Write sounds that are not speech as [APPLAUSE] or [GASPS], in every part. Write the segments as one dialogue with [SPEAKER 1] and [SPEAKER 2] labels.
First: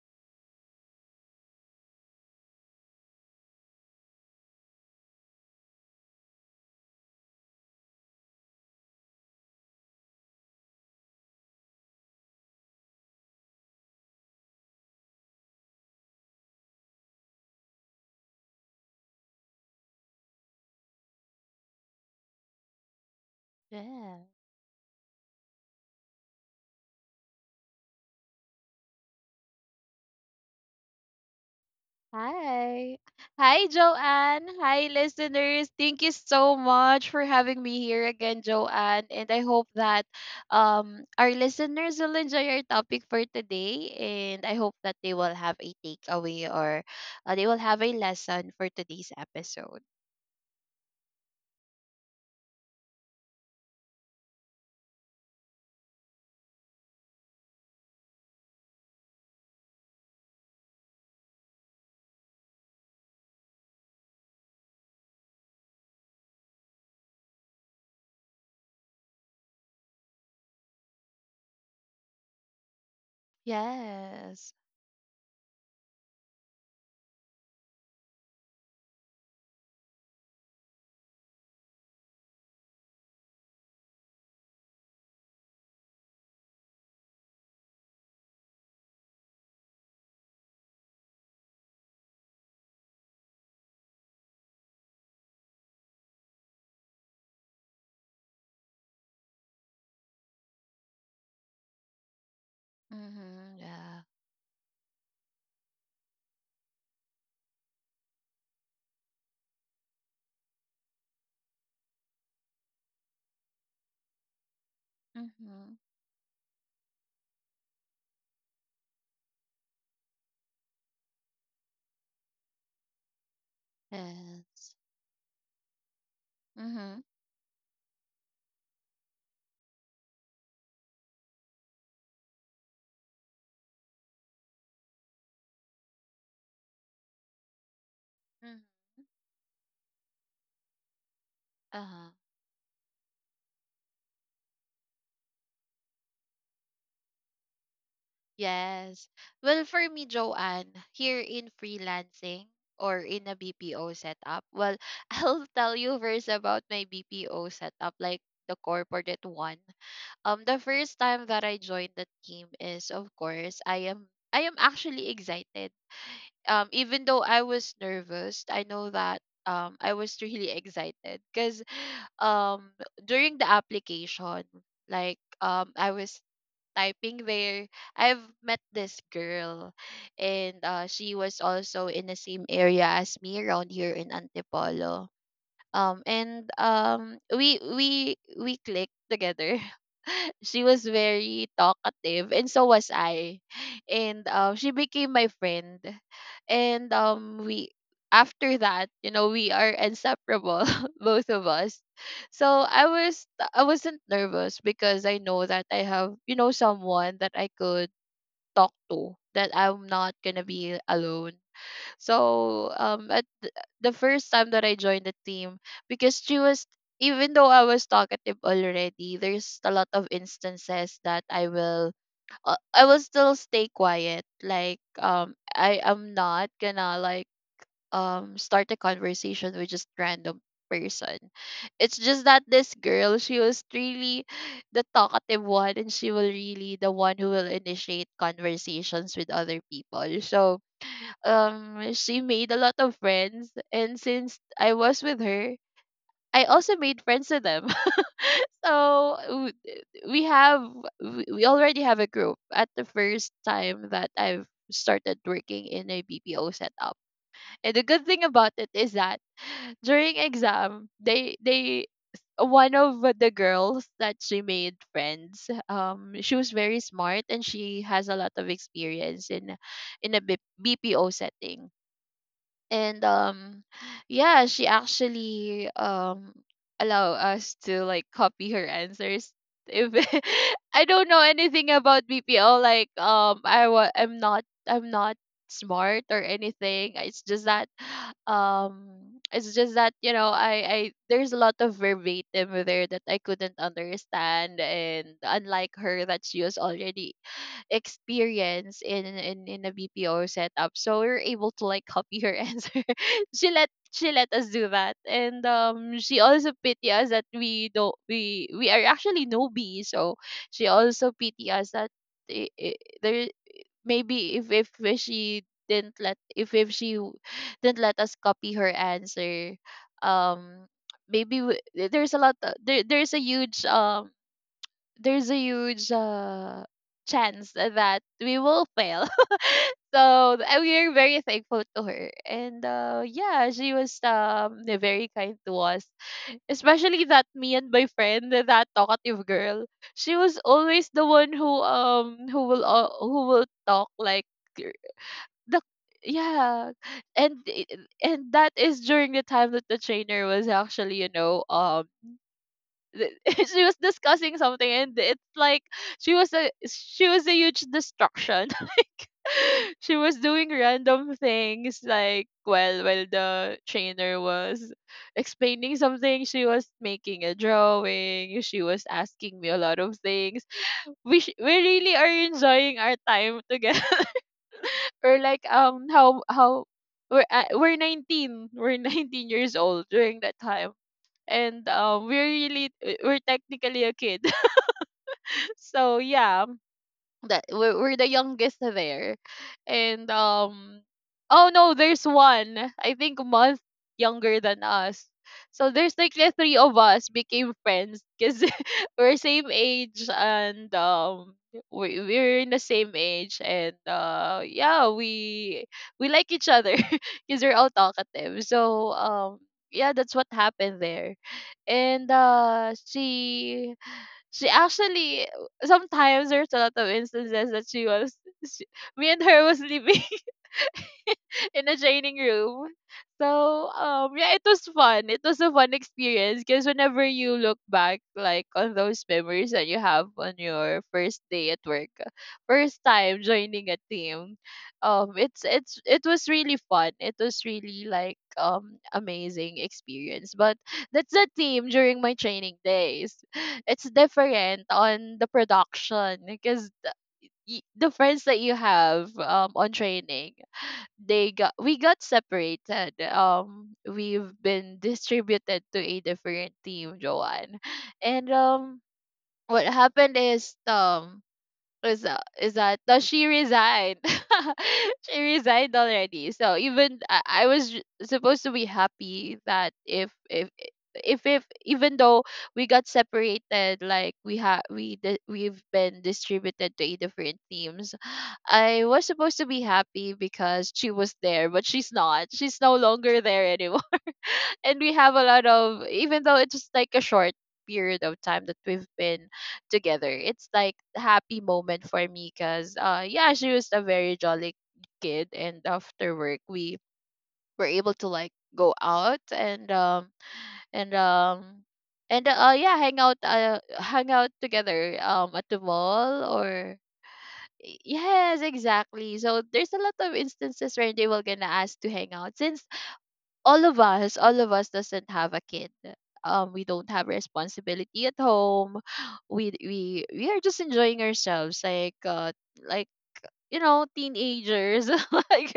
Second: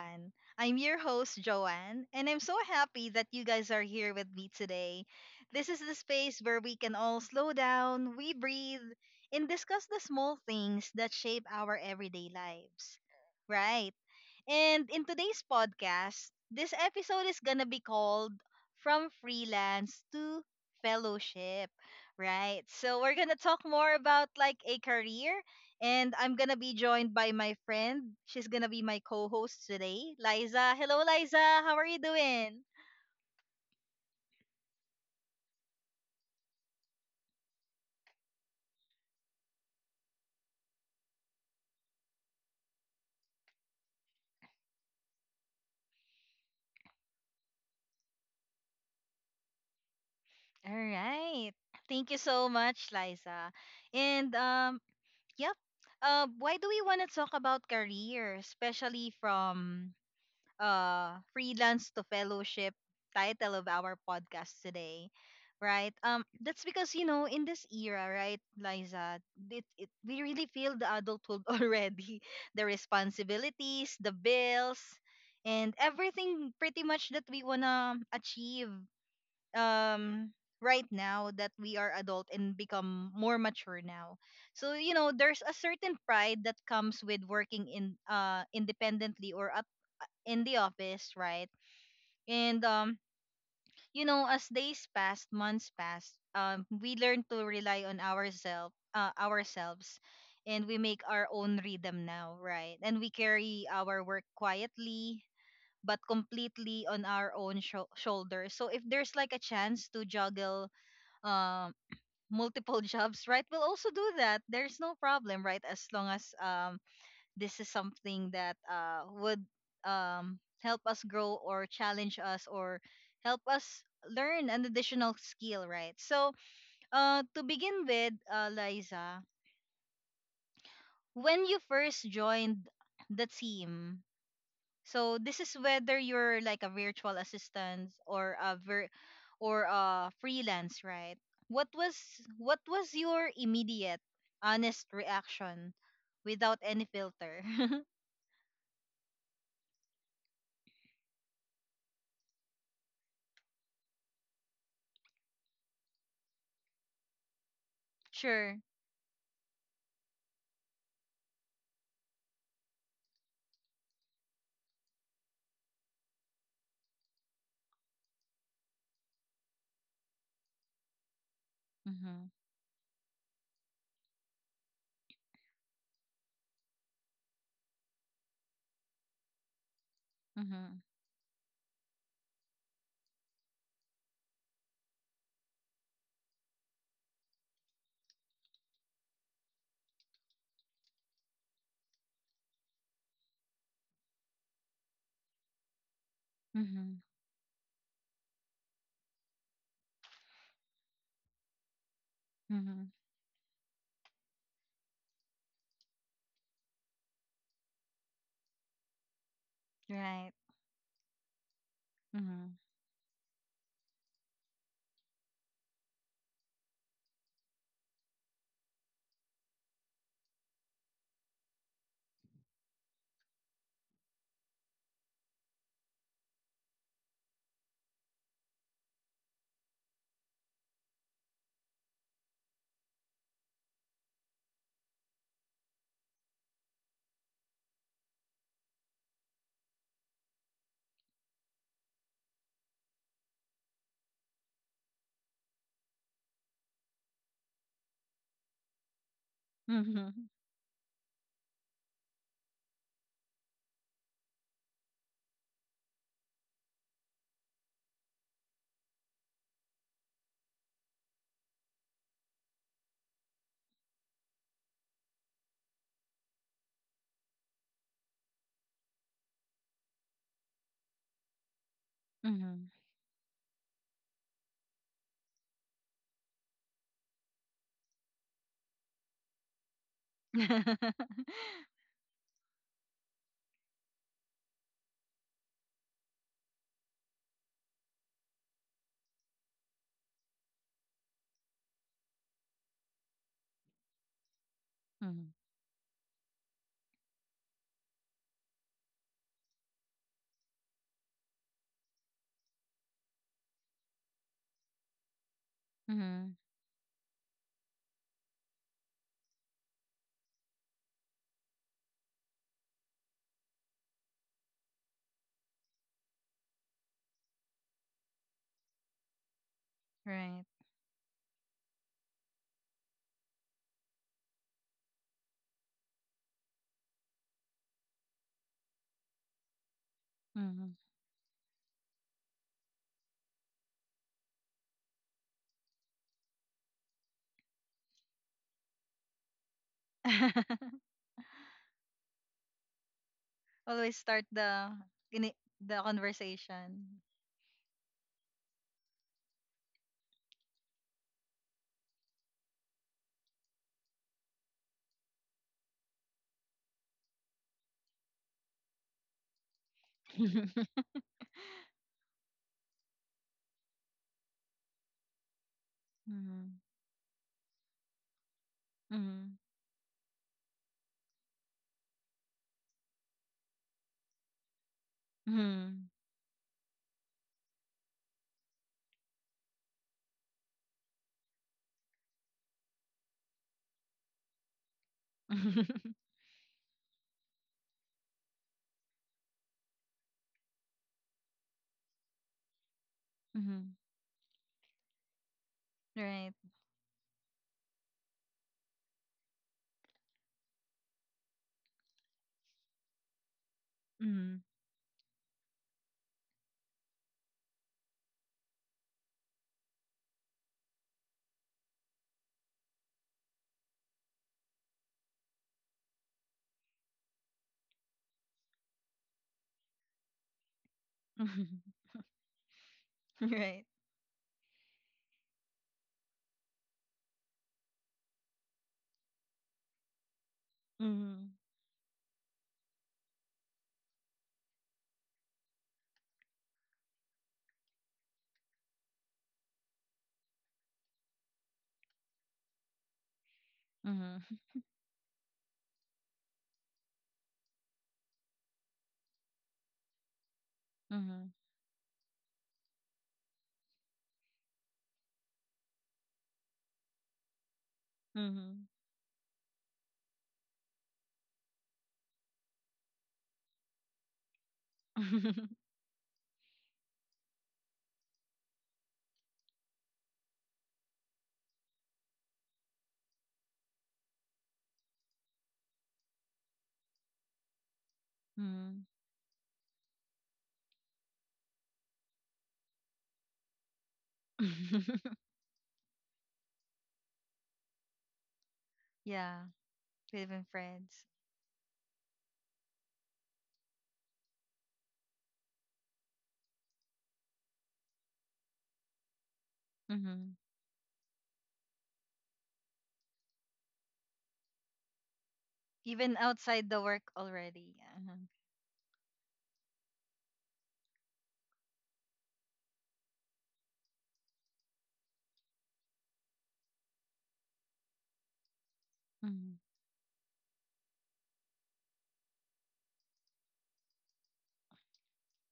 [SPEAKER 1] Joanne. I'm your host, Joanne, and I'm so happy that you guys are here with me today. This is the space where we can all slow down, we breathe, and discuss the small things that shape our everyday lives. Right. And in today's podcast, this episode is gonna be called From Freelance to Fellowship, right? So we're gonna talk more
[SPEAKER 2] Yeah.
[SPEAKER 1] about like a career, and I'm gonna be joined by my friend. She's gonna be my co host today, Liza. Hello, Liza. How are you doing?
[SPEAKER 2] Hi. Hi, Joanne. Hi, listeners. Thank you so much for having me here again, Joanne. And I hope that our listeners will enjoy our topic for today. And I hope that they will have a takeaway or they will have a lesson for today's episode.
[SPEAKER 1] All right. Thank you so much, Liza. And yep. Why do we want to talk about career, especially from freelance to fellowship, title of our podcast today, right? That's because, you know, in this era, right, Liza, we really feel the adulthood [LAUGHS] already, the responsibilities, the
[SPEAKER 2] Yes.
[SPEAKER 1] bills, and everything pretty much that we wanna achieve. um right now that we are adult and become more mature now, so you know, there's a certain pride that comes with working in independently or at in the office, right? And you know, as days passed, months passed, we learned to rely on ourselves, and we make our own rhythm now, right? And we
[SPEAKER 2] Mm-hmm.
[SPEAKER 1] carry
[SPEAKER 2] Yeah.
[SPEAKER 1] our work quietly but completely on our own shoulders. So if there's like a chance to juggle um multiple [LAUGHS] jobs, right? We'll also do that. There's no problem, right?
[SPEAKER 2] Mm-hmm.
[SPEAKER 1] As long as this is something that would help us grow or challenge us or help us learn an
[SPEAKER 2] Yes.
[SPEAKER 1] additional skill, right? So,
[SPEAKER 2] Mm-hmm.
[SPEAKER 1] to begin with, Liza, when you first joined the team, so this is whether you're like a virtual assistant or or a freelance, right? What was
[SPEAKER 2] Uh-huh.
[SPEAKER 1] what was your immediate honest reaction without any filter? [LAUGHS]
[SPEAKER 2] Yes. Well, for me, Joanne, here in freelancing or in a BPO setup, well, [LAUGHS] I'll tell you first about my BPO setup, like the
[SPEAKER 1] Sure.
[SPEAKER 2] corporate one. The first time that I joined the team is, of course, I am actually excited. Even though I was nervous, I know that I was really excited because
[SPEAKER 1] Mm-hmm.
[SPEAKER 2] um during the application, I was typing where I've met this girl, and
[SPEAKER 1] Mhm.
[SPEAKER 2] she was also in the same area as me around here in Antipolo. And We clicked together. [LAUGHS] She was very talkative, and so was I. and She became my friend. And
[SPEAKER 1] Mhm.
[SPEAKER 2] we After that, you know, we are inseparable. [LAUGHS] Both of us. So I
[SPEAKER 1] Mhm.
[SPEAKER 2] was, I wasn't nervous because I know that I have, you know, someone that I could talk to, that I'm not
[SPEAKER 1] Right.
[SPEAKER 2] gonna be alone.
[SPEAKER 1] Mhm.
[SPEAKER 2] So the first time that I joined the team, because she was, even though I was talkative already, there's a lot of instances that I will, I will still stay quiet. Like, I am not gonna like start a conversation with just random person. It's just that this girl, she was really the talkative one, and she will really the one who will initiate conversations with other people. So she made a lot of friends, and since I was with her, I also made friends with them. [LAUGHS] so w- we
[SPEAKER 1] Mhm.
[SPEAKER 2] have, we already have a group at the first time that I've started working in a BPO setup. And the good thing about it is that during exam, they one of the girls that she made friends, she was very smart and she has a lot of experience in bpo setting.
[SPEAKER 1] Mhm.
[SPEAKER 2] And Yeah, she actually allow us to like copy her answers. If [LAUGHS] I don't know anything about bpo, like I'm not smart or anything, it's just that um it's just that, you know, I there's a lot of verbatim there that I couldn't understand, and
[SPEAKER 1] Mhm.
[SPEAKER 2] unlike her that she was already experience in a BPO setup. So we are able to like copy her [LAUGHS] answer. She let us do that, and she
[SPEAKER 1] Mhm. [LAUGHS]
[SPEAKER 2] also pity us that we don't, we are actually newbies. So she also pity us that I there maybe if she, didn't let, if she w- didn't let us copy her answer,
[SPEAKER 1] Right.
[SPEAKER 2] um, maybe there's a lot, there's a huge, there's a huge, chance that we will fail. [LAUGHS] So, and we
[SPEAKER 1] Mhm.
[SPEAKER 2] are very thankful to her, and yeah, she was very kind to us, especially that me and my friend, that talkative girl. She was always
[SPEAKER 1] [LAUGHS]
[SPEAKER 2] the one who will, who will talk
[SPEAKER 1] Always
[SPEAKER 2] like
[SPEAKER 1] start
[SPEAKER 2] gr-
[SPEAKER 1] the ini-
[SPEAKER 2] the
[SPEAKER 1] the
[SPEAKER 2] yeah.
[SPEAKER 1] conversation.
[SPEAKER 2] and i- and that is during the time that the trainer was actually, you know, th- [LAUGHS] she was discussing something, and it's like she was a huge distraction. [LAUGHS] Like, she was doing
[SPEAKER 1] [LAUGHS]
[SPEAKER 2] random things like, well, while the trainer was explaining something, she
[SPEAKER 1] Mhm.
[SPEAKER 2] was making a drawing, she was asking
[SPEAKER 1] Mhm.
[SPEAKER 2] me a lot of things. We really are enjoying our time together. [LAUGHS] Or like,
[SPEAKER 1] Mhm.
[SPEAKER 2] how we're, we're 19 years old during that time, and we're really, we're technically a kid. So yeah, that we're the youngest there, and oh no, there's one I think a month
[SPEAKER 1] Mhm. [LAUGHS]
[SPEAKER 2] younger than us. So there's like the
[SPEAKER 1] Right.
[SPEAKER 2] three of us became friends because [LAUGHS] we're same age, and we're in the same age, and
[SPEAKER 1] Mhm.
[SPEAKER 2] yeah, we like each other [LAUGHS] because we're all talkative. So yeah, that's what happened there. And She actually, sometimes there's a lot of instances that she, me and her was living
[SPEAKER 1] Mhm.
[SPEAKER 2] in a training room.
[SPEAKER 1] [LAUGHS] Right.
[SPEAKER 2] So yeah, it was fun. It was a fun experience because whenever you look back, like on those memories that you have on your first
[SPEAKER 1] Mhm.
[SPEAKER 2] day at work, first time joining a team, it was really fun. It was really like amazing experience. But that's the team during my training days. [SIGHS] [LAUGHS] It's
[SPEAKER 1] Mhm.
[SPEAKER 2] different on the production because the friends that you have on training, they
[SPEAKER 1] Mhm.
[SPEAKER 2] got we got separated. We've been distributed to a different team, Joanne, and
[SPEAKER 1] Mhm.
[SPEAKER 2] what happened is is that, no, she resigned. [LAUGHS] She
[SPEAKER 1] Mhm.
[SPEAKER 2] resigned already. So even I was supposed to be happy that, if even though we got separated, like we have we di- we've been distributed to 8 different teams, I
[SPEAKER 1] Mhm.
[SPEAKER 2] was supposed to be happy because she was there, but she's not, she's no longer there anyway. And we have
[SPEAKER 1] [LAUGHS]
[SPEAKER 2] a
[SPEAKER 1] [LAUGHS]
[SPEAKER 2] lot of, even though it's just like a short period of time that we've been
[SPEAKER 1] Yeah.
[SPEAKER 2] together,
[SPEAKER 1] We live in
[SPEAKER 2] it's like a
[SPEAKER 1] friends.
[SPEAKER 2] happy moment for me because, yeah, she was a very jolly kid, and after work, we were able to like go out, and
[SPEAKER 1] Mm-hmm.
[SPEAKER 2] and um yeah, hang out, hang out together, at the
[SPEAKER 1] Even
[SPEAKER 2] mall,
[SPEAKER 1] outside
[SPEAKER 2] or
[SPEAKER 1] the work already. Uh-huh.
[SPEAKER 2] yes, exactly. So there's a lot of instances where they were gonna ask to hang out, since all of us doesn't have a kid. We don't have responsibility at home. [SIGHS] We
[SPEAKER 1] Mhm.
[SPEAKER 2] we we are just enjoying ourselves, like, like you know, teenagers. [LAUGHS] Like,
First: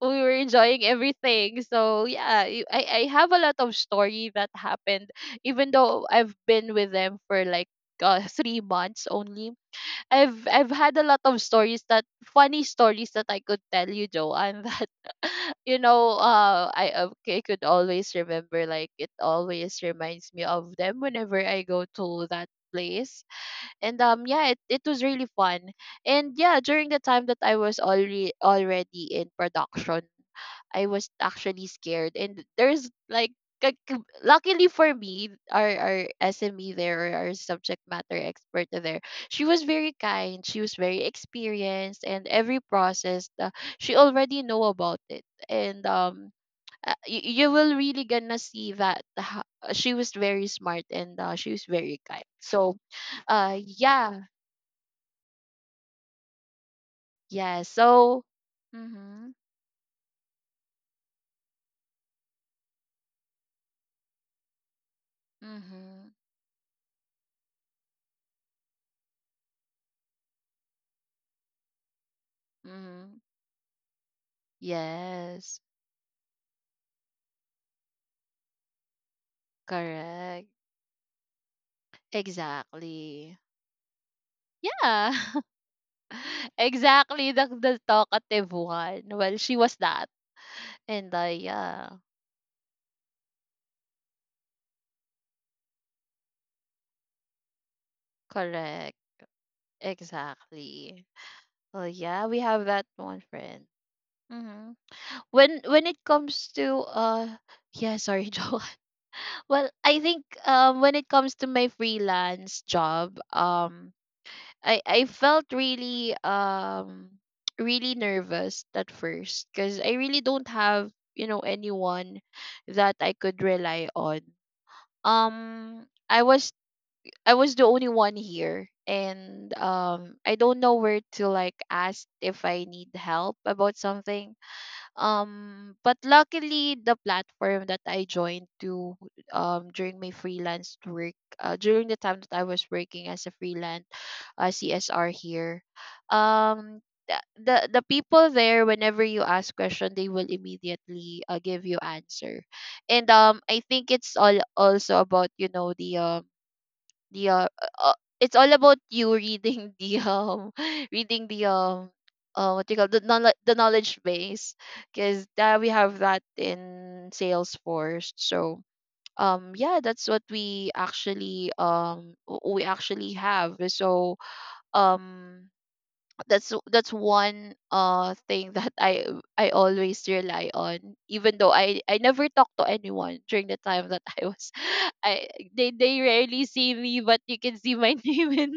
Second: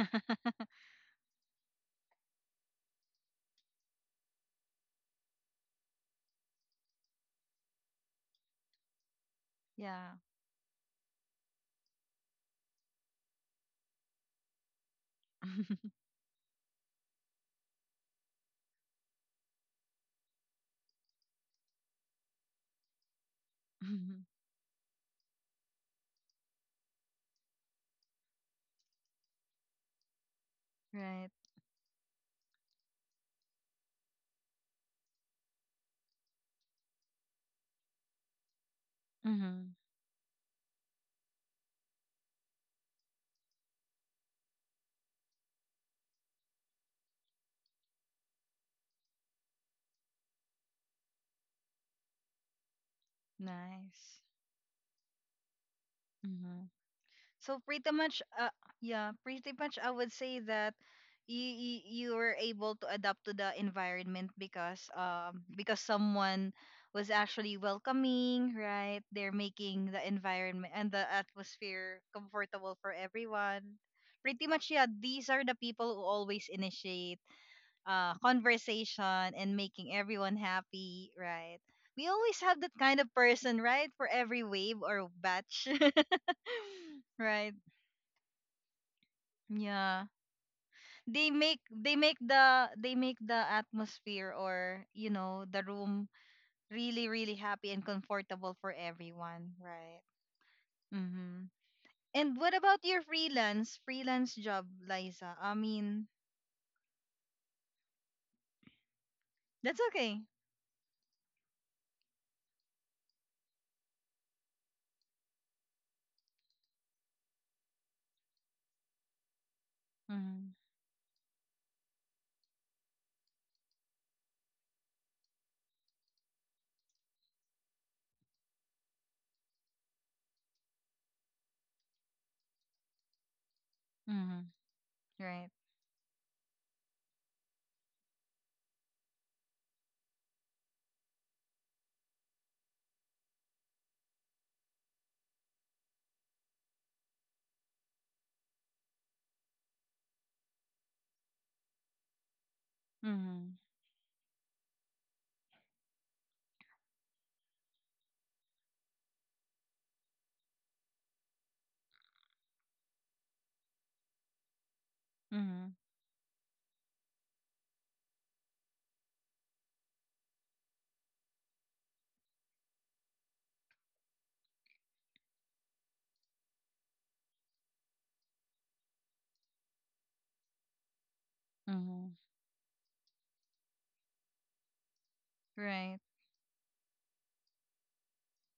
[SPEAKER 2] we were enjoying everything. So yeah, I have a lot of story that happened, even though I've been with them for like, 3 months only.
[SPEAKER 1] Yeah.
[SPEAKER 2] I've had a lot of stories, that funny stories that I could tell you, Joe, and that, [LAUGHS] you
[SPEAKER 1] [LAUGHS]
[SPEAKER 2] know, I could always remember. Like, it always reminds me of them whenever I go to that place. And
[SPEAKER 1] Mhm.
[SPEAKER 2] yeah, it was really fun. And yeah, during the time that I was already in production, I was
[SPEAKER 1] Right.
[SPEAKER 2] actually scared. And there's like, luckily for me, our SME there, or our subject matter expert there, she was
[SPEAKER 1] Hmm.
[SPEAKER 2] very kind. She was very experienced, and every process, she already know about it. And you, you will really gonna see that she was very smart, and she was very kind. So,
[SPEAKER 1] Nice.
[SPEAKER 2] yeah,
[SPEAKER 1] Hmm. So
[SPEAKER 2] yeah.
[SPEAKER 1] pretty much,
[SPEAKER 2] So,
[SPEAKER 1] yeah,
[SPEAKER 2] mhm,
[SPEAKER 1] pretty much I would say that you were able to adapt to the environment, because
[SPEAKER 2] mhm,
[SPEAKER 1] someone was actually welcoming, right? They're making the environment and the atmosphere comfortable for
[SPEAKER 2] mhm.
[SPEAKER 1] everyone. Pretty much, yeah. These are the
[SPEAKER 2] Yes,
[SPEAKER 1] people who always initiate conversation and making everyone
[SPEAKER 2] correct.
[SPEAKER 1] happy, right? We always have that kind of
[SPEAKER 2] Exactly.
[SPEAKER 1] person, right? For every wave or
[SPEAKER 2] Yeah.
[SPEAKER 1] batch, [LAUGHS]
[SPEAKER 2] [LAUGHS] Exactly,
[SPEAKER 1] right?
[SPEAKER 2] the talkative one. Well, she was
[SPEAKER 1] Yeah.
[SPEAKER 2] that. And
[SPEAKER 1] They make they
[SPEAKER 2] yeah,
[SPEAKER 1] make the they make the atmosphere or, you know, the room really really happy and comfortable for
[SPEAKER 2] correct.
[SPEAKER 1] everyone, right?
[SPEAKER 2] Exactly.
[SPEAKER 1] Mhm.
[SPEAKER 2] Oh yeah,
[SPEAKER 1] And
[SPEAKER 2] we
[SPEAKER 1] what
[SPEAKER 2] have
[SPEAKER 1] about
[SPEAKER 2] that
[SPEAKER 1] your
[SPEAKER 2] one friend.
[SPEAKER 1] freelance job,
[SPEAKER 2] Hmm.
[SPEAKER 1] Liza? I
[SPEAKER 2] When it
[SPEAKER 1] mean,
[SPEAKER 2] comes to, yeah, sorry, [LAUGHS] Joe. Well,
[SPEAKER 1] that's
[SPEAKER 2] I
[SPEAKER 1] okay.
[SPEAKER 2] think, when it comes to my freelance job, I felt really, [TSK] really nervous at first, because I really don't
[SPEAKER 1] Mhm.
[SPEAKER 2] have, you know, anyone that I could rely on. Um, I was the only one here, and I don't know where to like ask if I need help about something.
[SPEAKER 1] Mhm. Right.
[SPEAKER 2] But luckily, the platform that I joined to, during my freelance work, during the time that I was working as a freelance, CSR here, um, the people there, whenever you ask question, they will immediately, give you answer, and
[SPEAKER 1] Mhm.
[SPEAKER 2] I think it's all also about, you know, the uh it's all about you reading [LAUGHS] the, [LAUGHS] reading the what you call the knowledge base, because that we
[SPEAKER 1] Mhm.
[SPEAKER 2] have that in Salesforce. So yeah, that's what we actually, we actually have. So um that's one, thing that I always rely on, even though I
[SPEAKER 1] Mhm.
[SPEAKER 2] never talked to anyone during the time that I was [LAUGHS] I
[SPEAKER 1] Right.
[SPEAKER 2] they rarely see me, but you can see my [LAUGHS] name in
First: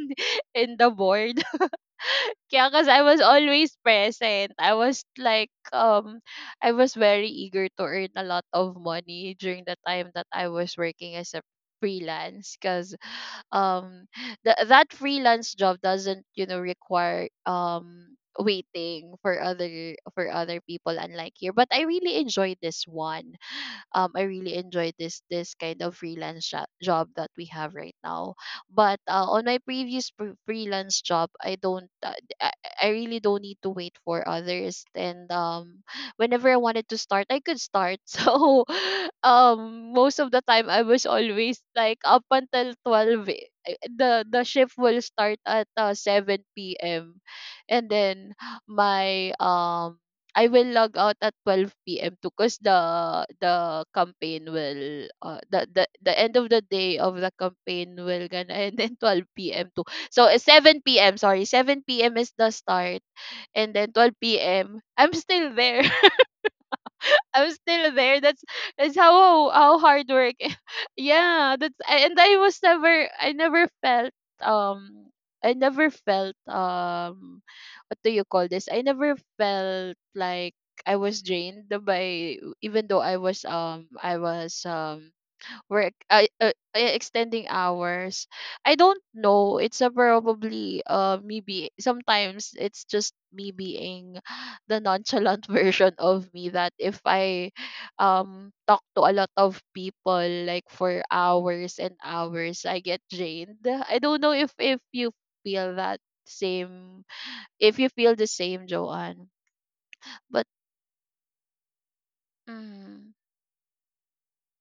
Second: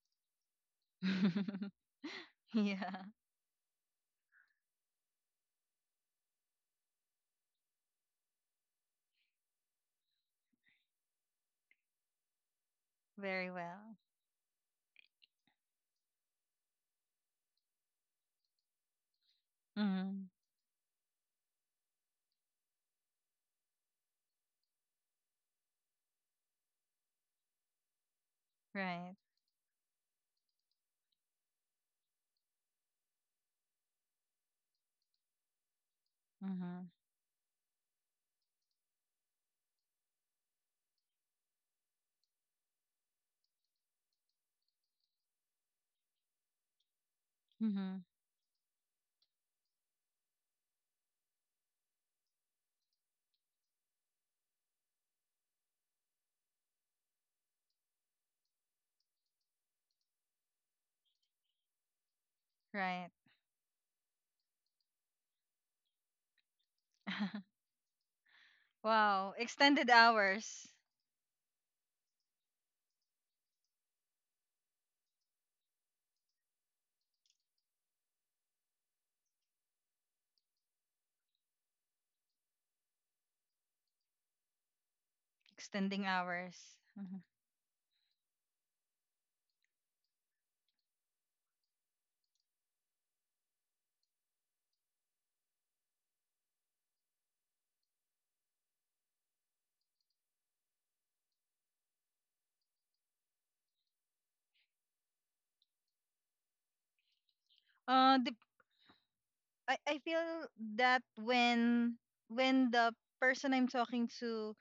[SPEAKER 2] in the board.
[SPEAKER 1] [LAUGHS]
[SPEAKER 2] [LAUGHS] Kaya, cause I
[SPEAKER 1] Yeah,
[SPEAKER 2] was always present. I was like, I was very eager to earn a lot of money during the time that I was working as a freelance, because
[SPEAKER 1] very well.
[SPEAKER 2] um that freelance job doesn't, you know, require waiting for other,
[SPEAKER 1] Hmm.
[SPEAKER 2] for other people, unlike here, but I really enjoyed this one. I really enjoy this, this kind of freelance job that we have right now. But,
[SPEAKER 1] Right.
[SPEAKER 2] on my previous freelance job, I don't, I really don't need to wait for others. And whenever I wanted
[SPEAKER 1] Hmm.
[SPEAKER 2] to start, I could start. [LAUGHS] So most of the time, I was always like up until 12. The shift will start at 7 p.m., and
[SPEAKER 1] Hmm.
[SPEAKER 2] then my I will log out at 12 p.m. too, cause the campaign will the end of the day of the campaign will gonna end in 12 p.m. too. So 7 p.m., sorry, 7 p.m. is the start,
[SPEAKER 1] Right.
[SPEAKER 2] and then 12 p.m. I'm still there. I'm
[SPEAKER 1] [LAUGHS]
[SPEAKER 2] still there. That's
[SPEAKER 1] Wow,
[SPEAKER 2] how
[SPEAKER 1] extended
[SPEAKER 2] hard work.
[SPEAKER 1] hours,
[SPEAKER 2] [LAUGHS] Yeah, that's, and I never felt, um I never felt, what do you call this? I never felt like I was drained by, even though I was work
[SPEAKER 1] extending hours. Hmm.
[SPEAKER 2] extending hours. I don't know, it's a probably me be, sometimes it's just me being [SIGHS] the nonchalant [LAUGHS] version of me that if I talk to a lot of people like for hours and hours, I get drained. I don't know if you feel that same, if you feel
[SPEAKER 1] Uh,
[SPEAKER 2] the
[SPEAKER 1] the,
[SPEAKER 2] same, Joanne.
[SPEAKER 1] I
[SPEAKER 2] But
[SPEAKER 1] feel that when the
[SPEAKER 2] mm,
[SPEAKER 1] person I'm talking to